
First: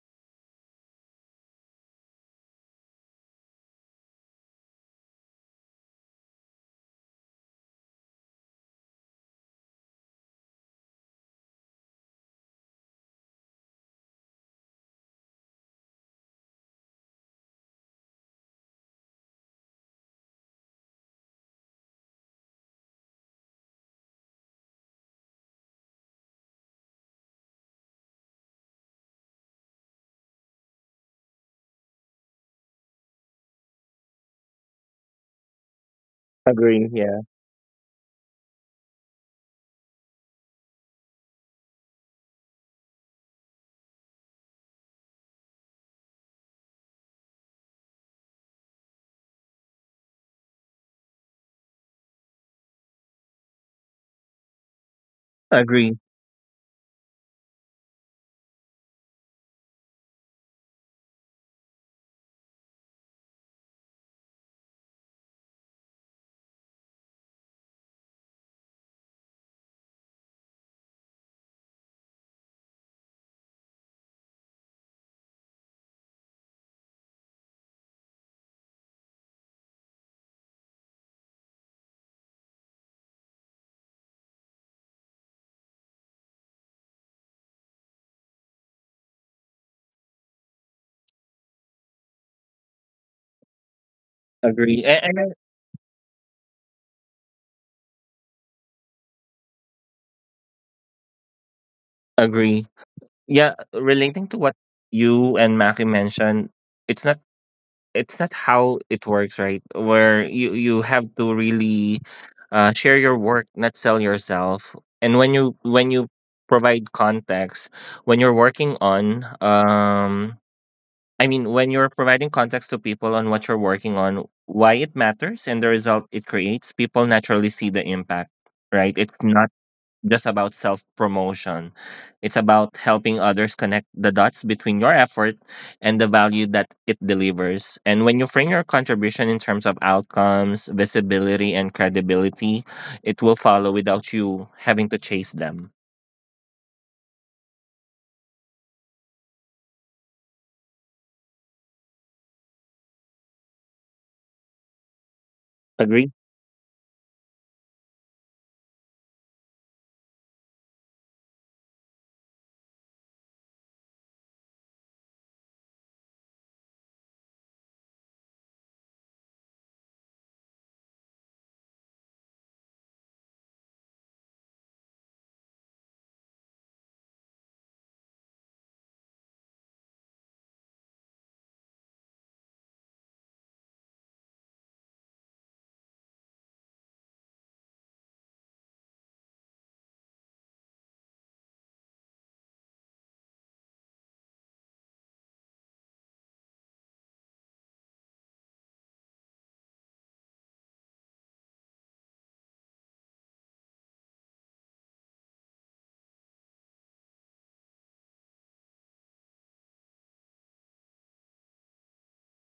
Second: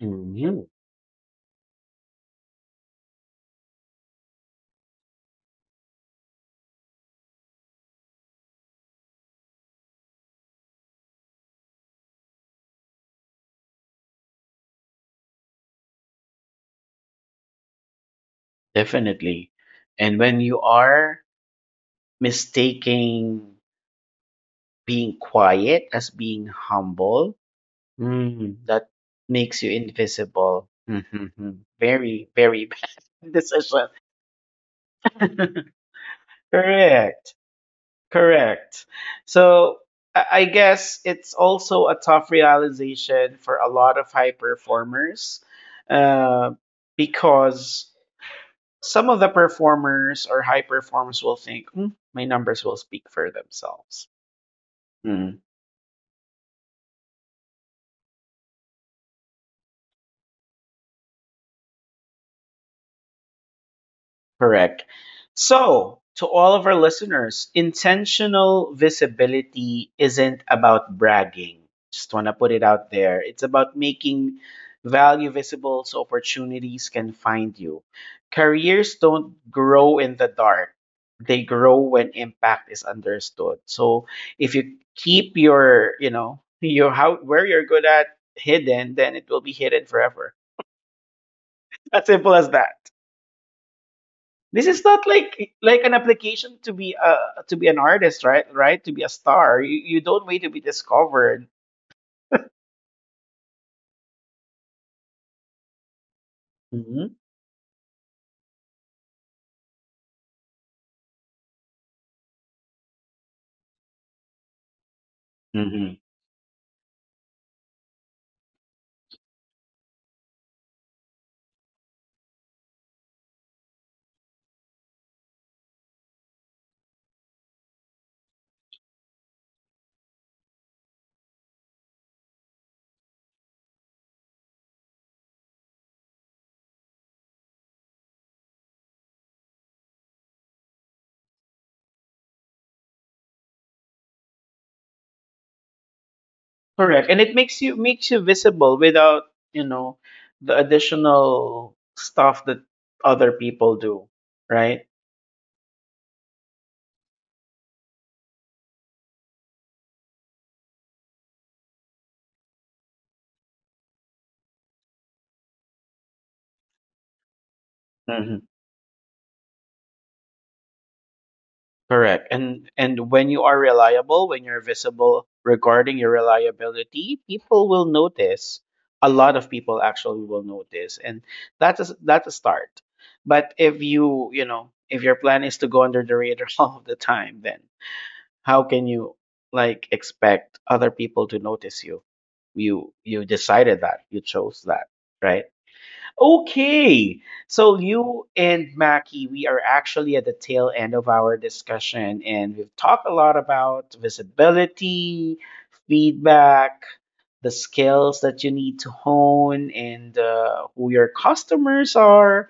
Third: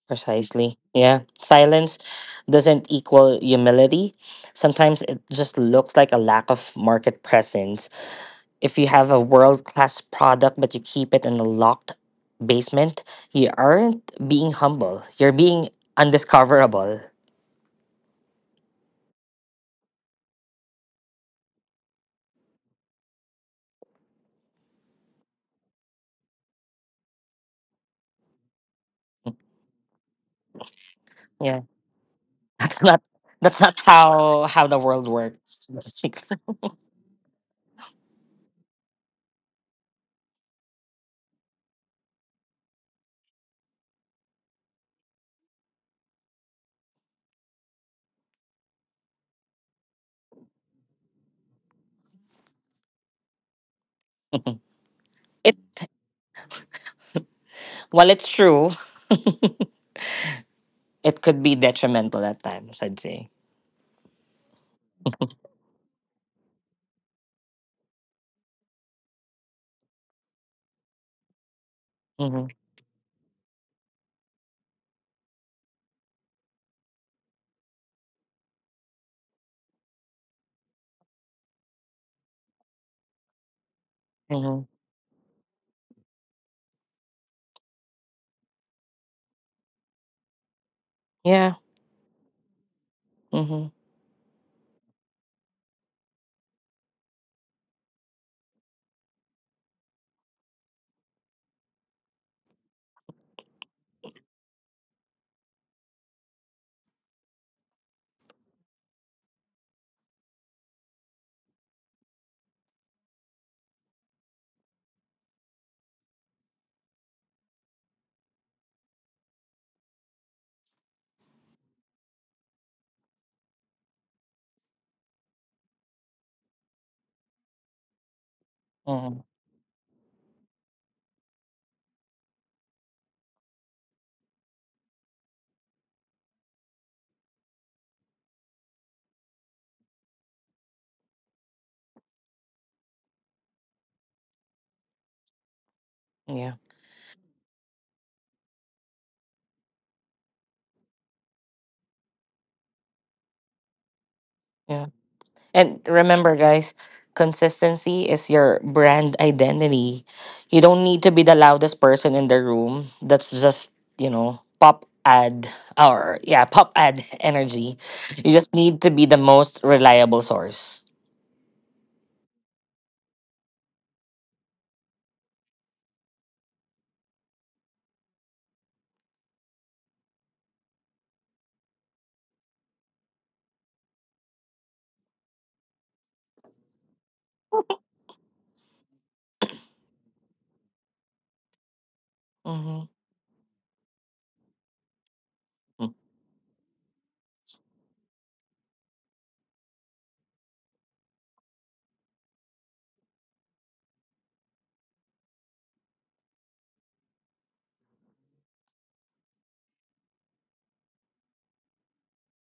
Speaker 1: Mhm.
Speaker 3: Precisely. Yeah. Silence doesn't equal humility. Sometimes it just looks like a lack of market presence. If you have a world class product but you keep it in a locked basement, you aren't being humble. You're being undiscoverable.
Speaker 1: Definitely. And when you are mistaking being quiet as being humble, that makes you invisible.
Speaker 3: Yeah.
Speaker 1: Mhm. Very, very
Speaker 3: That's not,
Speaker 1: bad
Speaker 3: that's not
Speaker 1: decision.
Speaker 3: how how the world works, basically.
Speaker 2: Agree, yeah.
Speaker 1: Correct. Correct. So I guess it's also a tough realization for a lot of high performers uh, because some of the performers or high performers will think, "Hmm, my numbers will speak for themselves.
Speaker 3: it
Speaker 2: Agree.
Speaker 3: while it's true, it could be detrimental at times, I'd say.
Speaker 1: Correct. So, to all of our listeners, intentional visibility isn't about bragging. Just want to
Speaker 3: Mm-hmm.
Speaker 1: put it out there. It's about making value visible so opportunities can find you. Careers don't grow in the dark, they grow when impact is understood. So, if
Speaker 3: Mm-hmm.
Speaker 1: you keep your, your how where you're good at hidden, then it will be hidden forever.
Speaker 3: Yeah.
Speaker 1: As simple as that.
Speaker 3: Mm-hmm.
Speaker 1: This is not
Speaker 2: I
Speaker 1: like an application to be an artist, right? Right? To be a star. You don't wait to be discovered.
Speaker 2: agree. Yeah, relating to what you and Maki mentioned, it's
Speaker 1: Mhm.
Speaker 2: not it's not how it works, right, where you have to really share your work, not sell yourself. And when you when
Speaker 1: Hmm.
Speaker 2: you provide context when you're working on, when you're providing context to people on what you're working on, why it matters, and the result it creates, people naturally see the impact, right? It's
Speaker 3: Mm-hmm.
Speaker 2: not just about self promotion. It's about helping others connect the dots between your effort and the value that it delivers. And when you frame your contribution in terms of outcomes, visibility, and credibility, it will follow without you having to chase them.
Speaker 3: Yeah.
Speaker 1: Correct. And it makes you visible without, you know, the additional stuff that other people do, right?
Speaker 3: Yeah. And
Speaker 2: Agree?
Speaker 3: remember, guys, consistency is your brand identity. You don't need to be the loudest person in the room. That's just, you know, pop ad or, yeah, pop ad energy. You just need to be the most reliable source.
Speaker 1: Correct. And when you are reliable, when you're visible regarding your reliability, people will notice. A lot of people actually will notice. And that's a start. But if you, you know, if your plan is to go under the radar all of the time, then how can you like expect other people to notice you?
Speaker 3: Mm-hmm.
Speaker 1: You decided that. You chose that, right? Okay, so you and Mackie, we are actually at the tail end of our discussion, and we've talked a lot about visibility, feedback, the skills that you need to hone, and who your customers are.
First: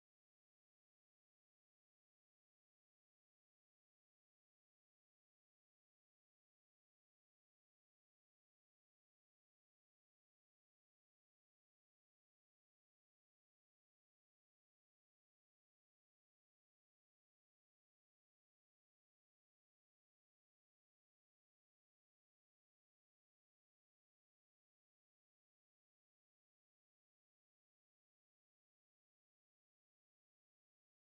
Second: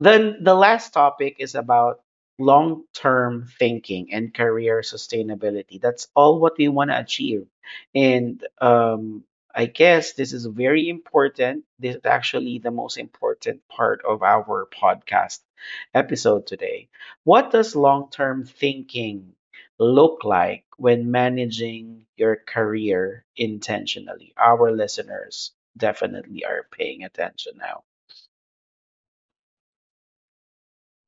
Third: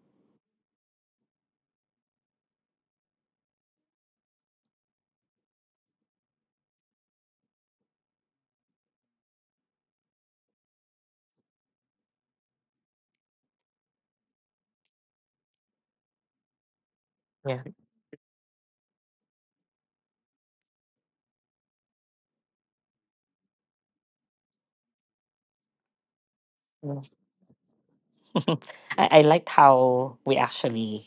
Speaker 1: Then the last topic is about long term thinking and career sustainability. That's all what we want to achieve. And I guess this is very important. This is actually the most important part of our podcast episode today. What
Speaker 3: Yeah.
Speaker 1: does long term thinking look like when managing your career intentionally? Our listeners definitely are
Speaker 3: Yeah.
Speaker 1: paying attention now.
Speaker 3: I liked how we actually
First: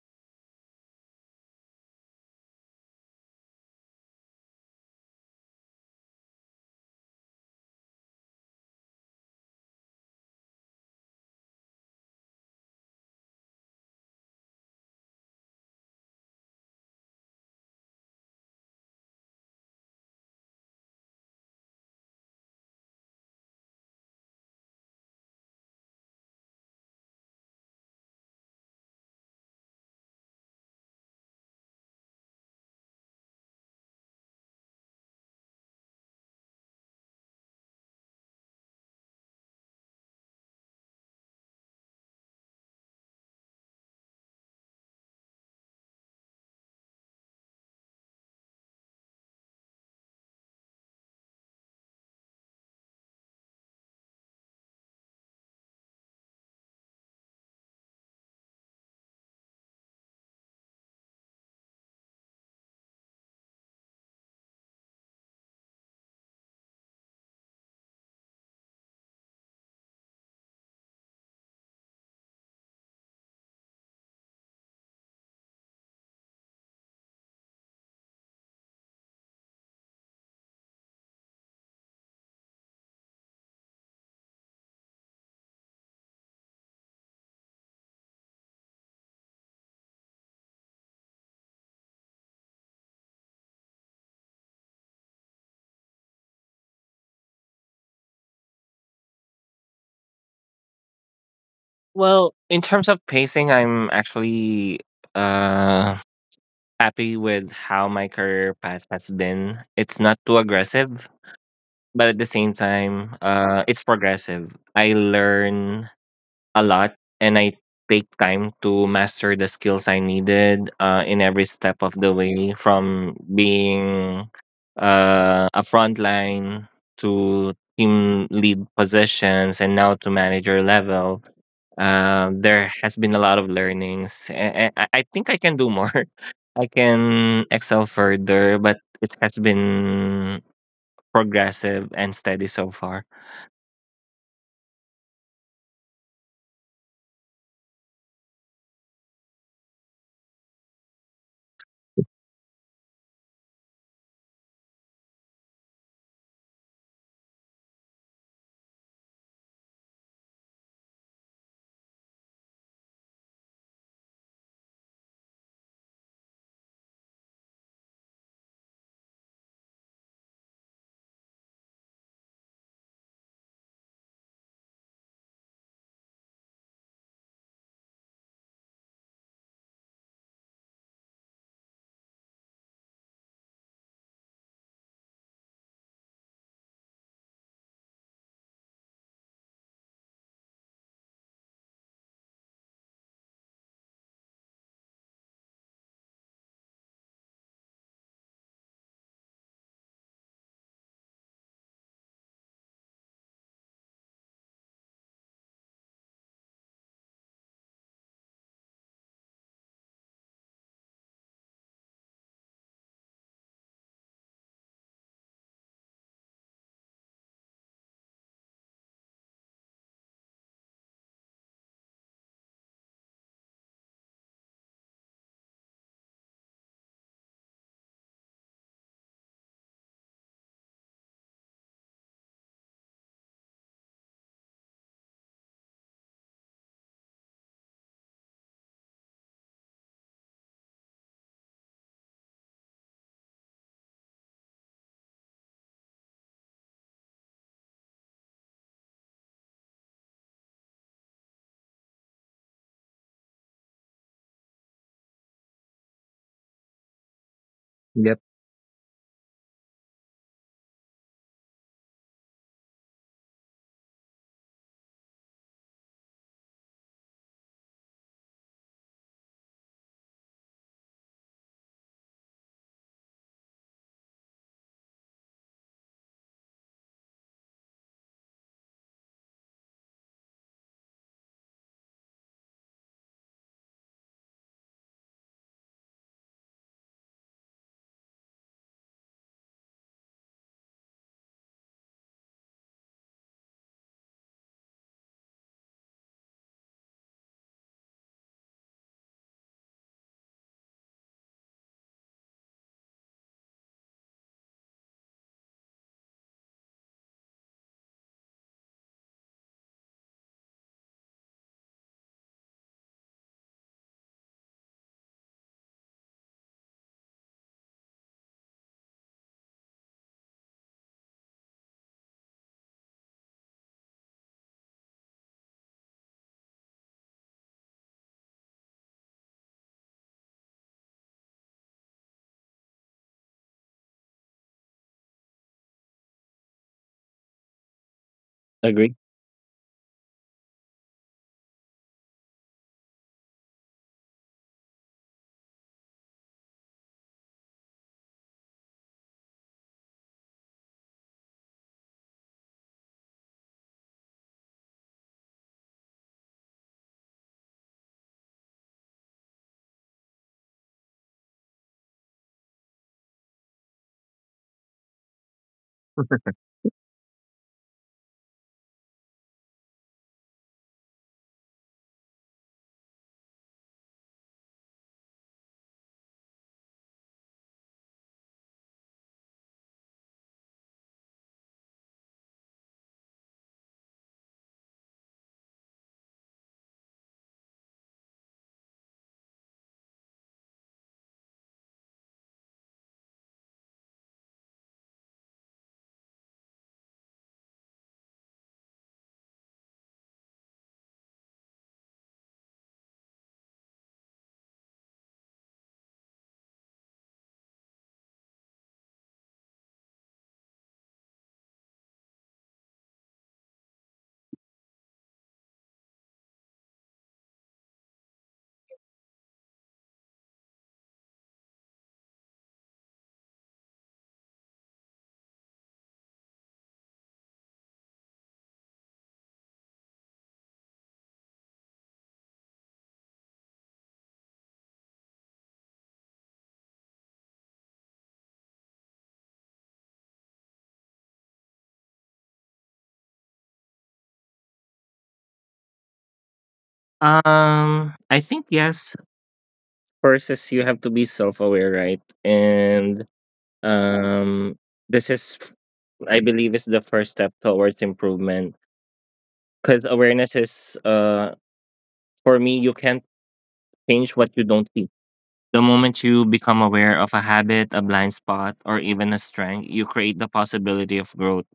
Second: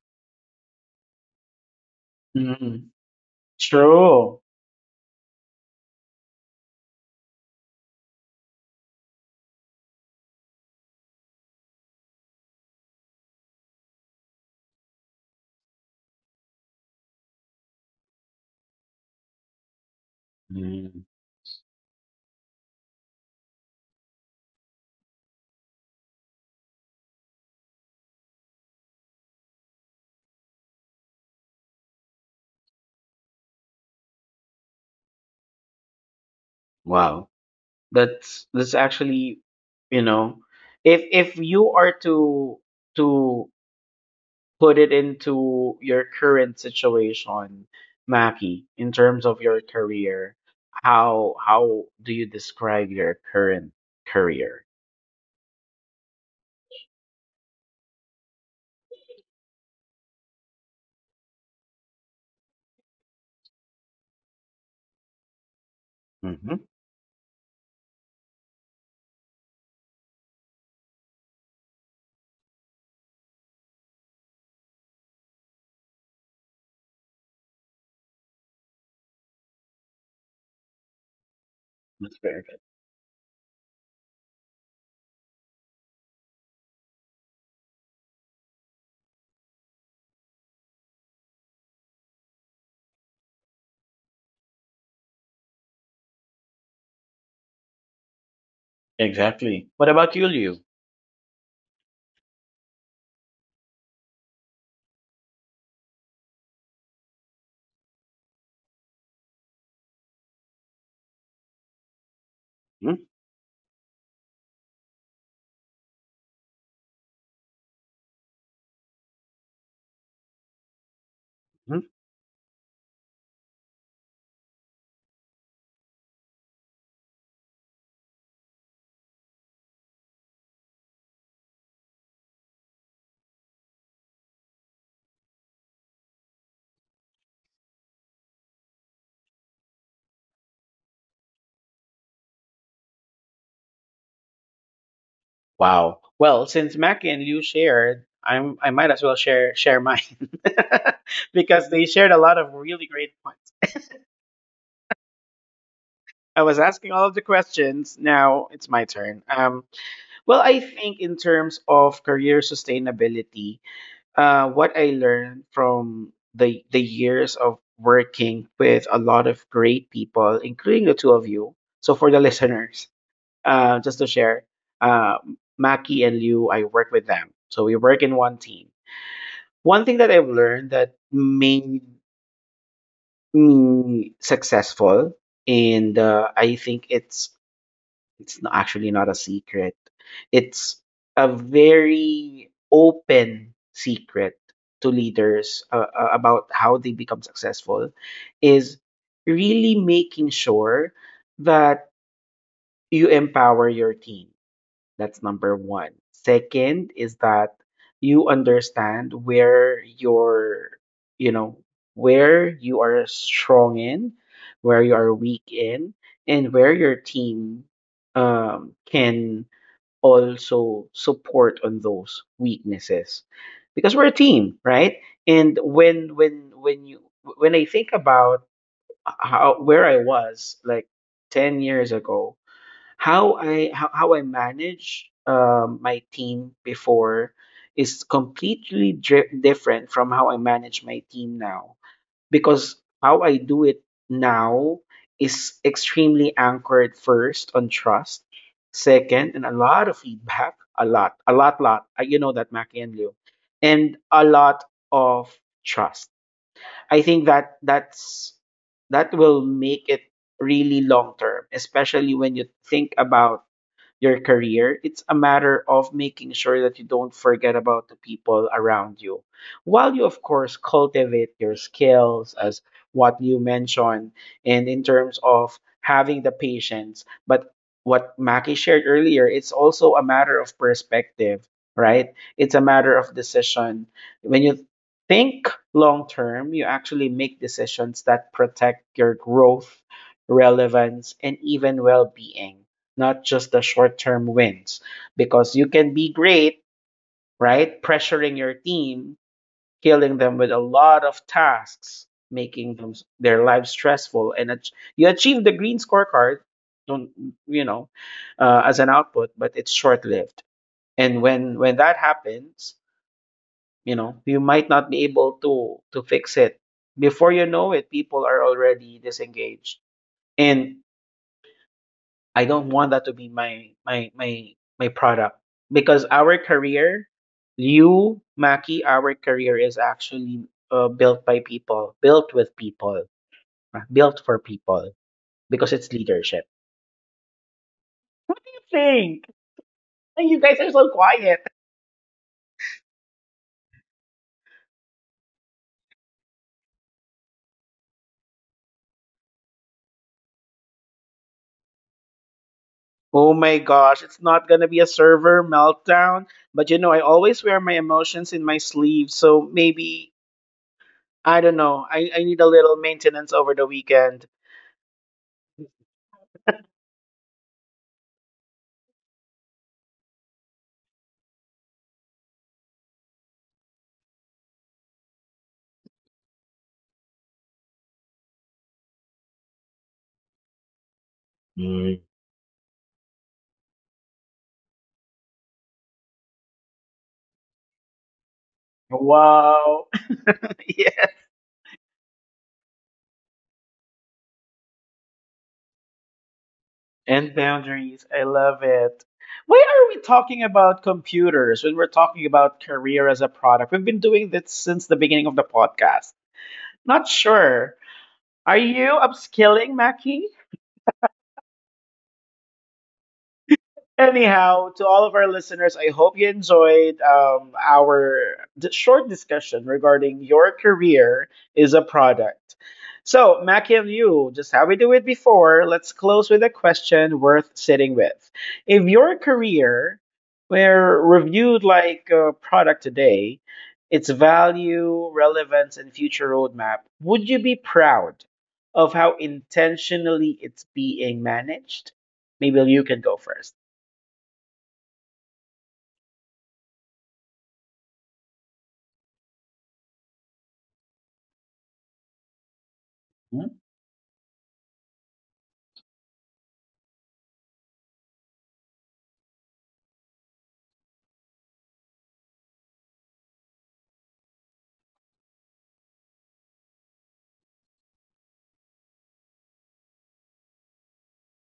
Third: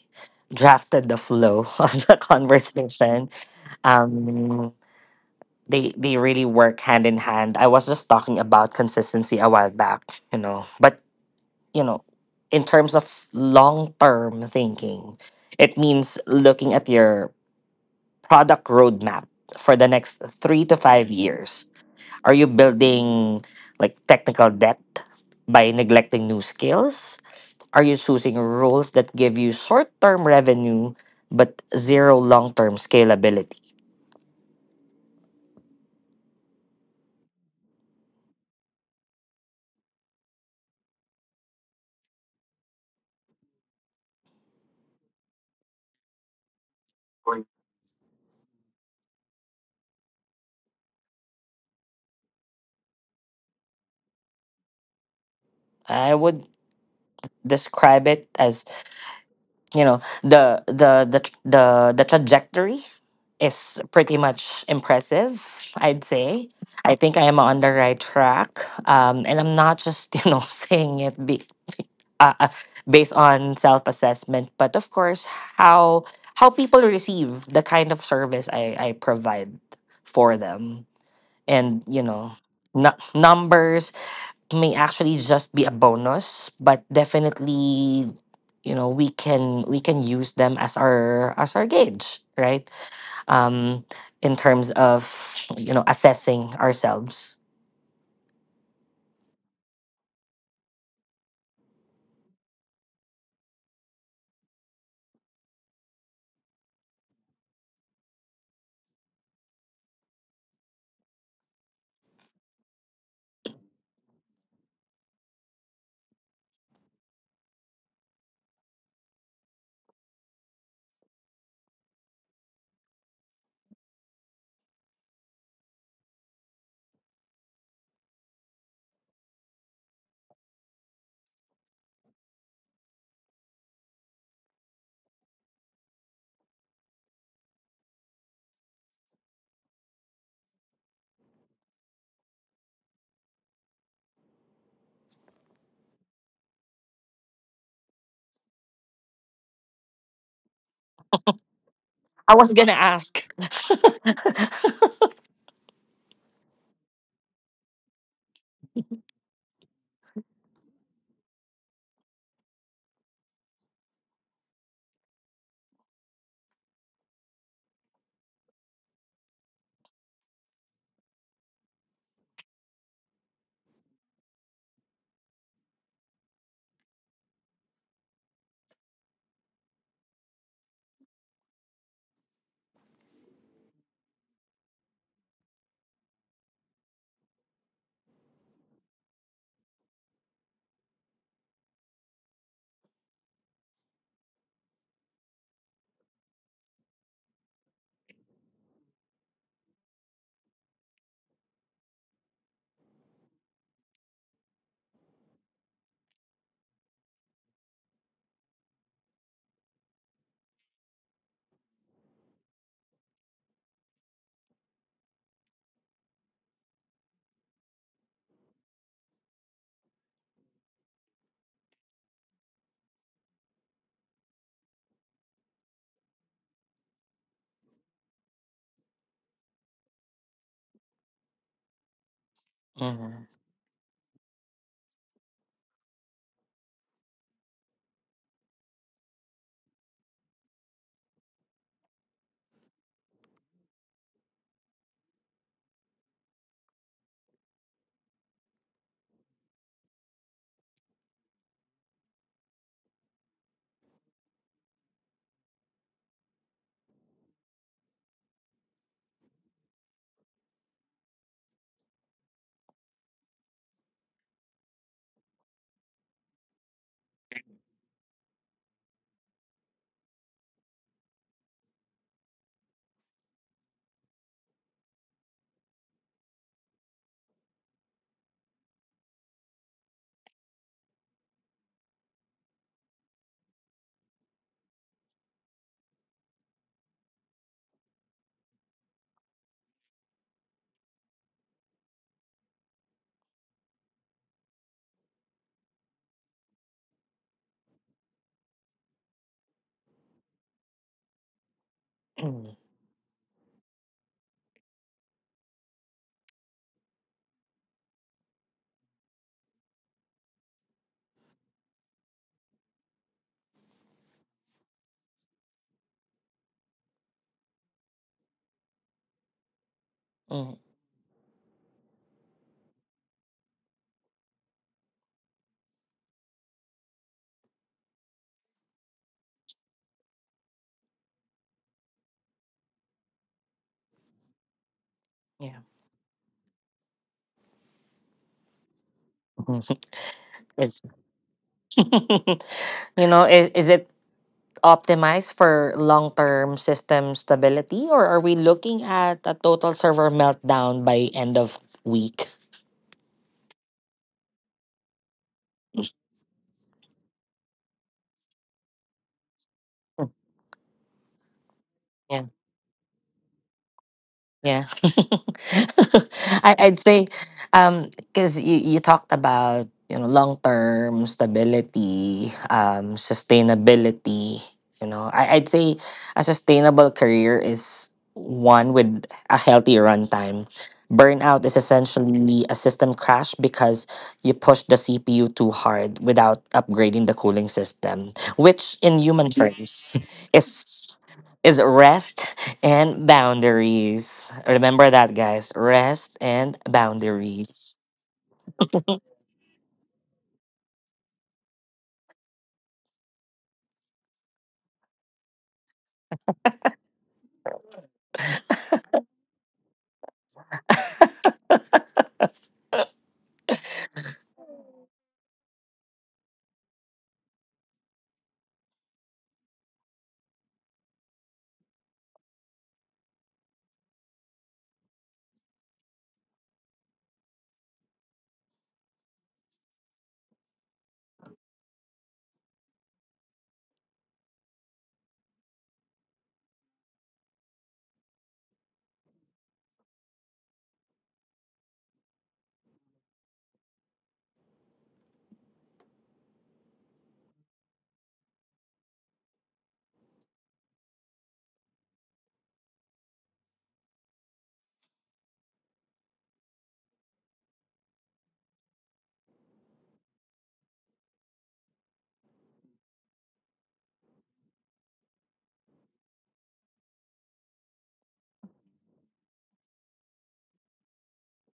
Speaker 3: drafted the flow of the
Speaker 1: Mhm.
Speaker 3: conversation.
Speaker 1: True.
Speaker 3: Um, they really work hand in hand. I was just talking about consistency a while back, you know. But you know, in terms of long term thinking, it means looking at your product roadmap for the next three to five
Speaker 1: Mm.
Speaker 3: years. Are you building like technical debt by neglecting new skills? Are you choosing roles that give you short term revenue but zero long term scalability?
Speaker 1: Wow. That's actually, you know, if you are to put it into your current situation, Maki, in terms of your career, how do you describe your current career?
Speaker 3: I would describe it as, you know, the the trajectory is pretty much impressive, I'd say.
Speaker 1: Mm-hmm.
Speaker 3: I think I am on the right track, and I'm not just you know saying it be uh, uh, based on self-assessment, but of course how people receive the kind of service I provide for them. And you
Speaker 1: That's
Speaker 3: know,
Speaker 1: perfect.
Speaker 3: numbers may actually just be a bonus, but definitely, you know, we can use them as our gauge, right? um in terms of, you know, assessing ourselves.
Speaker 1: Exactly. What about you, Liu?
Speaker 2: Well, in terms of pacing, I'm actually uh, happy with how my career path has been. It's not too aggressive, but at the same time, it's progressive. I learn a lot and I take time to master the skills I needed in every step
Speaker 1: Mm-hmm.
Speaker 2: of the way, from being a frontline to team lead positions and now to manager level. There has been a lot of learnings. I think I can do more. I can excel further, but it has been progressive and steady so far.
Speaker 1: Wow. Well, since Mackie and Liu shared, I might as well share mine because they shared a
Speaker 3: I
Speaker 1: lot
Speaker 3: was
Speaker 1: of
Speaker 3: gonna
Speaker 1: really great.
Speaker 3: ask.
Speaker 1: I was asking all of the questions. Now it's my turn. Well, I think in terms of career sustainability, what I learned from the years of working with a lot of great people, including the two of you. So for the listeners, just to share, uh, Maki and Liu, I work with them. So we work in one team. One thing that I've learned that made me successful, and I think it's actually not a secret. It's a very open secret to leaders about how they become successful is really making sure that you empower your team. That's number one. Second is that you understand where your, you know, where you are strong in, where you are weak in, and where your team can also support on those weaknesses. Because we're a team, right? And when when you when I think about how where I was like 10 years ago
Speaker 3: Mhm.
Speaker 1: how I how I manage my team before is completely different from how I manage my team now because how I do it now is extremely anchored first on trust, second, and a lot of feedback, a lot, lot. You know that Mackie and Liu, and a lot of trust. I think that
Speaker 2: Yep,
Speaker 1: that's that will make it really long term, especially when you think about your career, it's a matter of making sure that you don't forget about the people around you. While you, of course, cultivate your skills, as what you mentioned, and in terms of having the patience, but what Maki shared earlier, it's also a matter of perspective, right? It's a matter of decision. When you think long term, you actually make decisions that protect your growth, relevance, and even well being, not just the short term wins. Because you can be great, right? Pressuring your team, killing them with a lot of tasks,
Speaker 3: Mhm.
Speaker 1: making them their lives stressful, and you achieve the green scorecard. Don't, you know, as an output, but it's short lived. And when that happens, you know, you might not be able to fix it. Before you know it, people are already disengaged.
Speaker 3: Mhm.
Speaker 1: And I don't want that to be my product because our career, you Maki, our career is actually built by people, built with people, right? Built for people
Speaker 3: Yeah.
Speaker 1: because it's leadership.
Speaker 2: agree.
Speaker 1: Think.
Speaker 3: Mhm.
Speaker 1: And you guys are
Speaker 3: Is-
Speaker 1: so quiet.
Speaker 3: you know is it optimized for long-term system stability, or are we looking at a total server meltdown by end of week?
Speaker 1: Oh my gosh, it's not gonna be a server meltdown. But you know, I always wear my emotions in my sleeve, so maybe I don't know. I
Speaker 3: Yeah.
Speaker 1: need a little maintenance over the weekend.
Speaker 3: Yeah. I, I'd say, because you talked about, you know, long term stability, sustainability, you know, I, I'd say a sustainable career is one with a healthy runtime. Burnout is
Speaker 1: Mm.
Speaker 3: essentially a system crash because you push the CPU too hard without upgrading the cooling system, which in human
Speaker 1: Wow.
Speaker 3: terms is
Speaker 1: Yeah.
Speaker 3: rest and boundaries. Remember that, guys. Rest and
Speaker 1: And
Speaker 3: boundaries.
Speaker 1: boundaries. I love it. Why are we talking about computers when we're talking about career as a product? We've been doing this since the beginning of the podcast. Not sure. Are you upskilling, Mackie? Anyhow, to all of our listeners, I hope you enjoyed our short discussion regarding your career is a product. So, Mackie and you, just how we do it before, let's close with a question worth sitting with. If your career were reviewed like a product today, its value, relevance, and future roadmap, would you be proud of how intentionally it's being managed? Maybe you can go first.
Speaker 2: I think yes. First is you have to be self-aware, right? And
Speaker 1: Mm.
Speaker 2: um, this is, I believe, is the first step towards improvement. Because awareness is, for me, you can't change what you don't see. The moment you become aware of a habit, a blind spot, or even a strength, you create the possibility of growth.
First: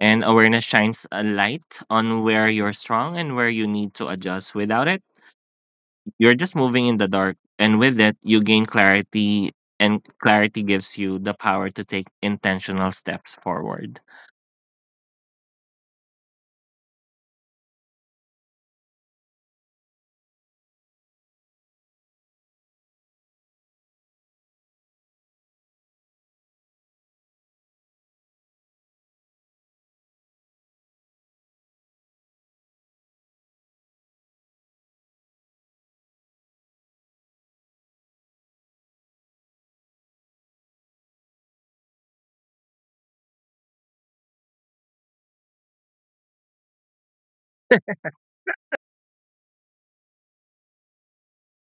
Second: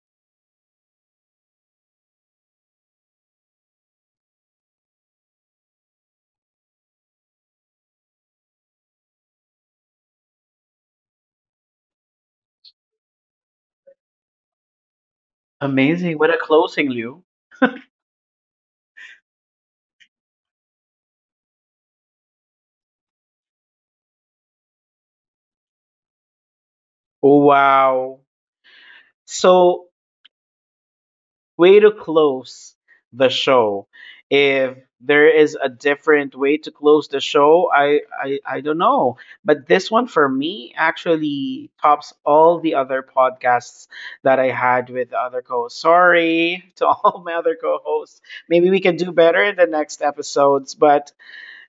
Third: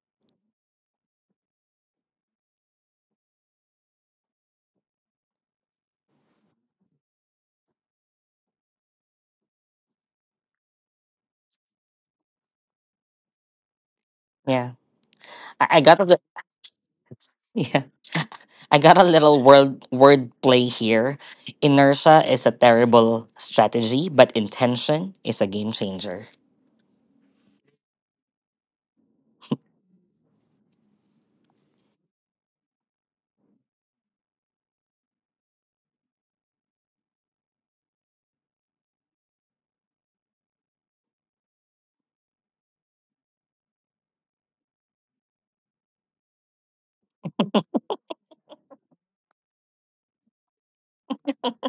Speaker 2: And awareness shines a light on where you're strong and where you need to adjust. Without it, you're just moving in the dark, and with it, you gain clarity, and clarity gives you the power to take intentional steps forward.
Speaker 3: Yeah, I got a li-
Speaker 1: Amazing. What a closing, Liu.
Speaker 3: yeah, I got a little word play here. Inertia is a terrible strategy, but intention is a game changer.
Speaker 1: Wow. So, way to close the show. If there is a different way to close the show, I don't know. But this one for me actually tops all the other podcasts that I had with the other co hosts. Sorry to all my other co hosts. Maybe we can do better in the next episodes, but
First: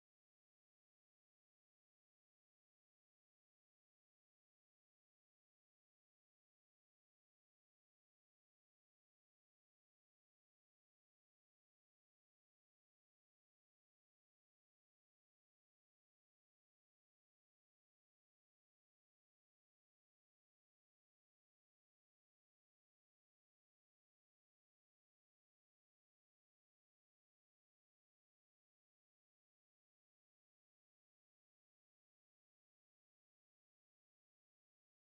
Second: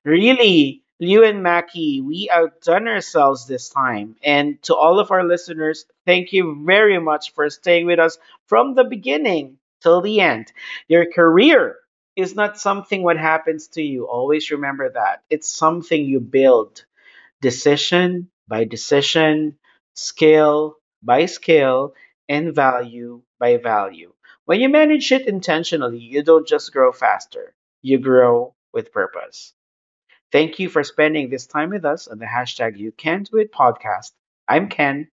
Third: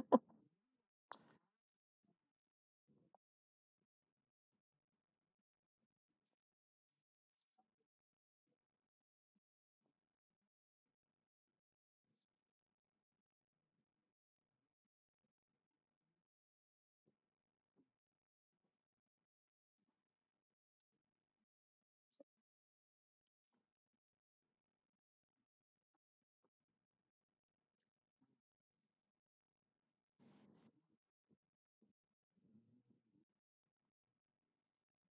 Speaker 1: really, Liu and Mackie, we outdone ourselves this time. And to all of our listeners, thank you very much for staying with us from the beginning till the end. Your career is not something what happens to you. Always remember that. It's something you build decision by decision, scale by scale, and value by value. When you manage it intentionally, you don't just grow faster, you grow with purpose. Thank you for spending this time with us on the hashtag You Can Do It podcast. I'm Ken.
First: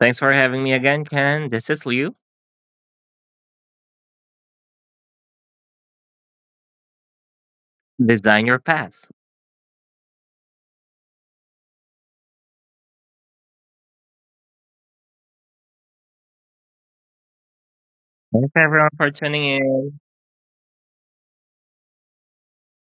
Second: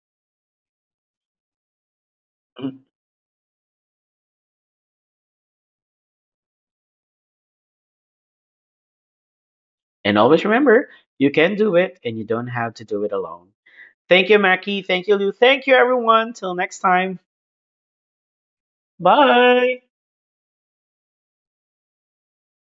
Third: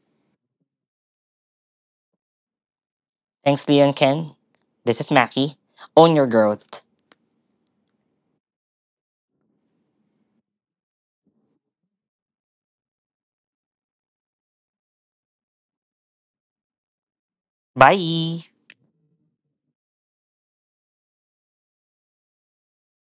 Speaker 2: Thanks for having me again, Ken. This is Liu.
Speaker 3: Thanks, Leon Ken. This is Mackie. Own your growth.
Speaker 2: Design your path.
Speaker 1: And always remember, you can do it and you don't have to do it alone. Thank you, Mackie. Thank you, Lou. Thank you, everyone. Till next time.
Speaker 3: Bye.
Speaker 2: Thanks, everyone, for tuning
Speaker 1: Bye.
Speaker 2: in.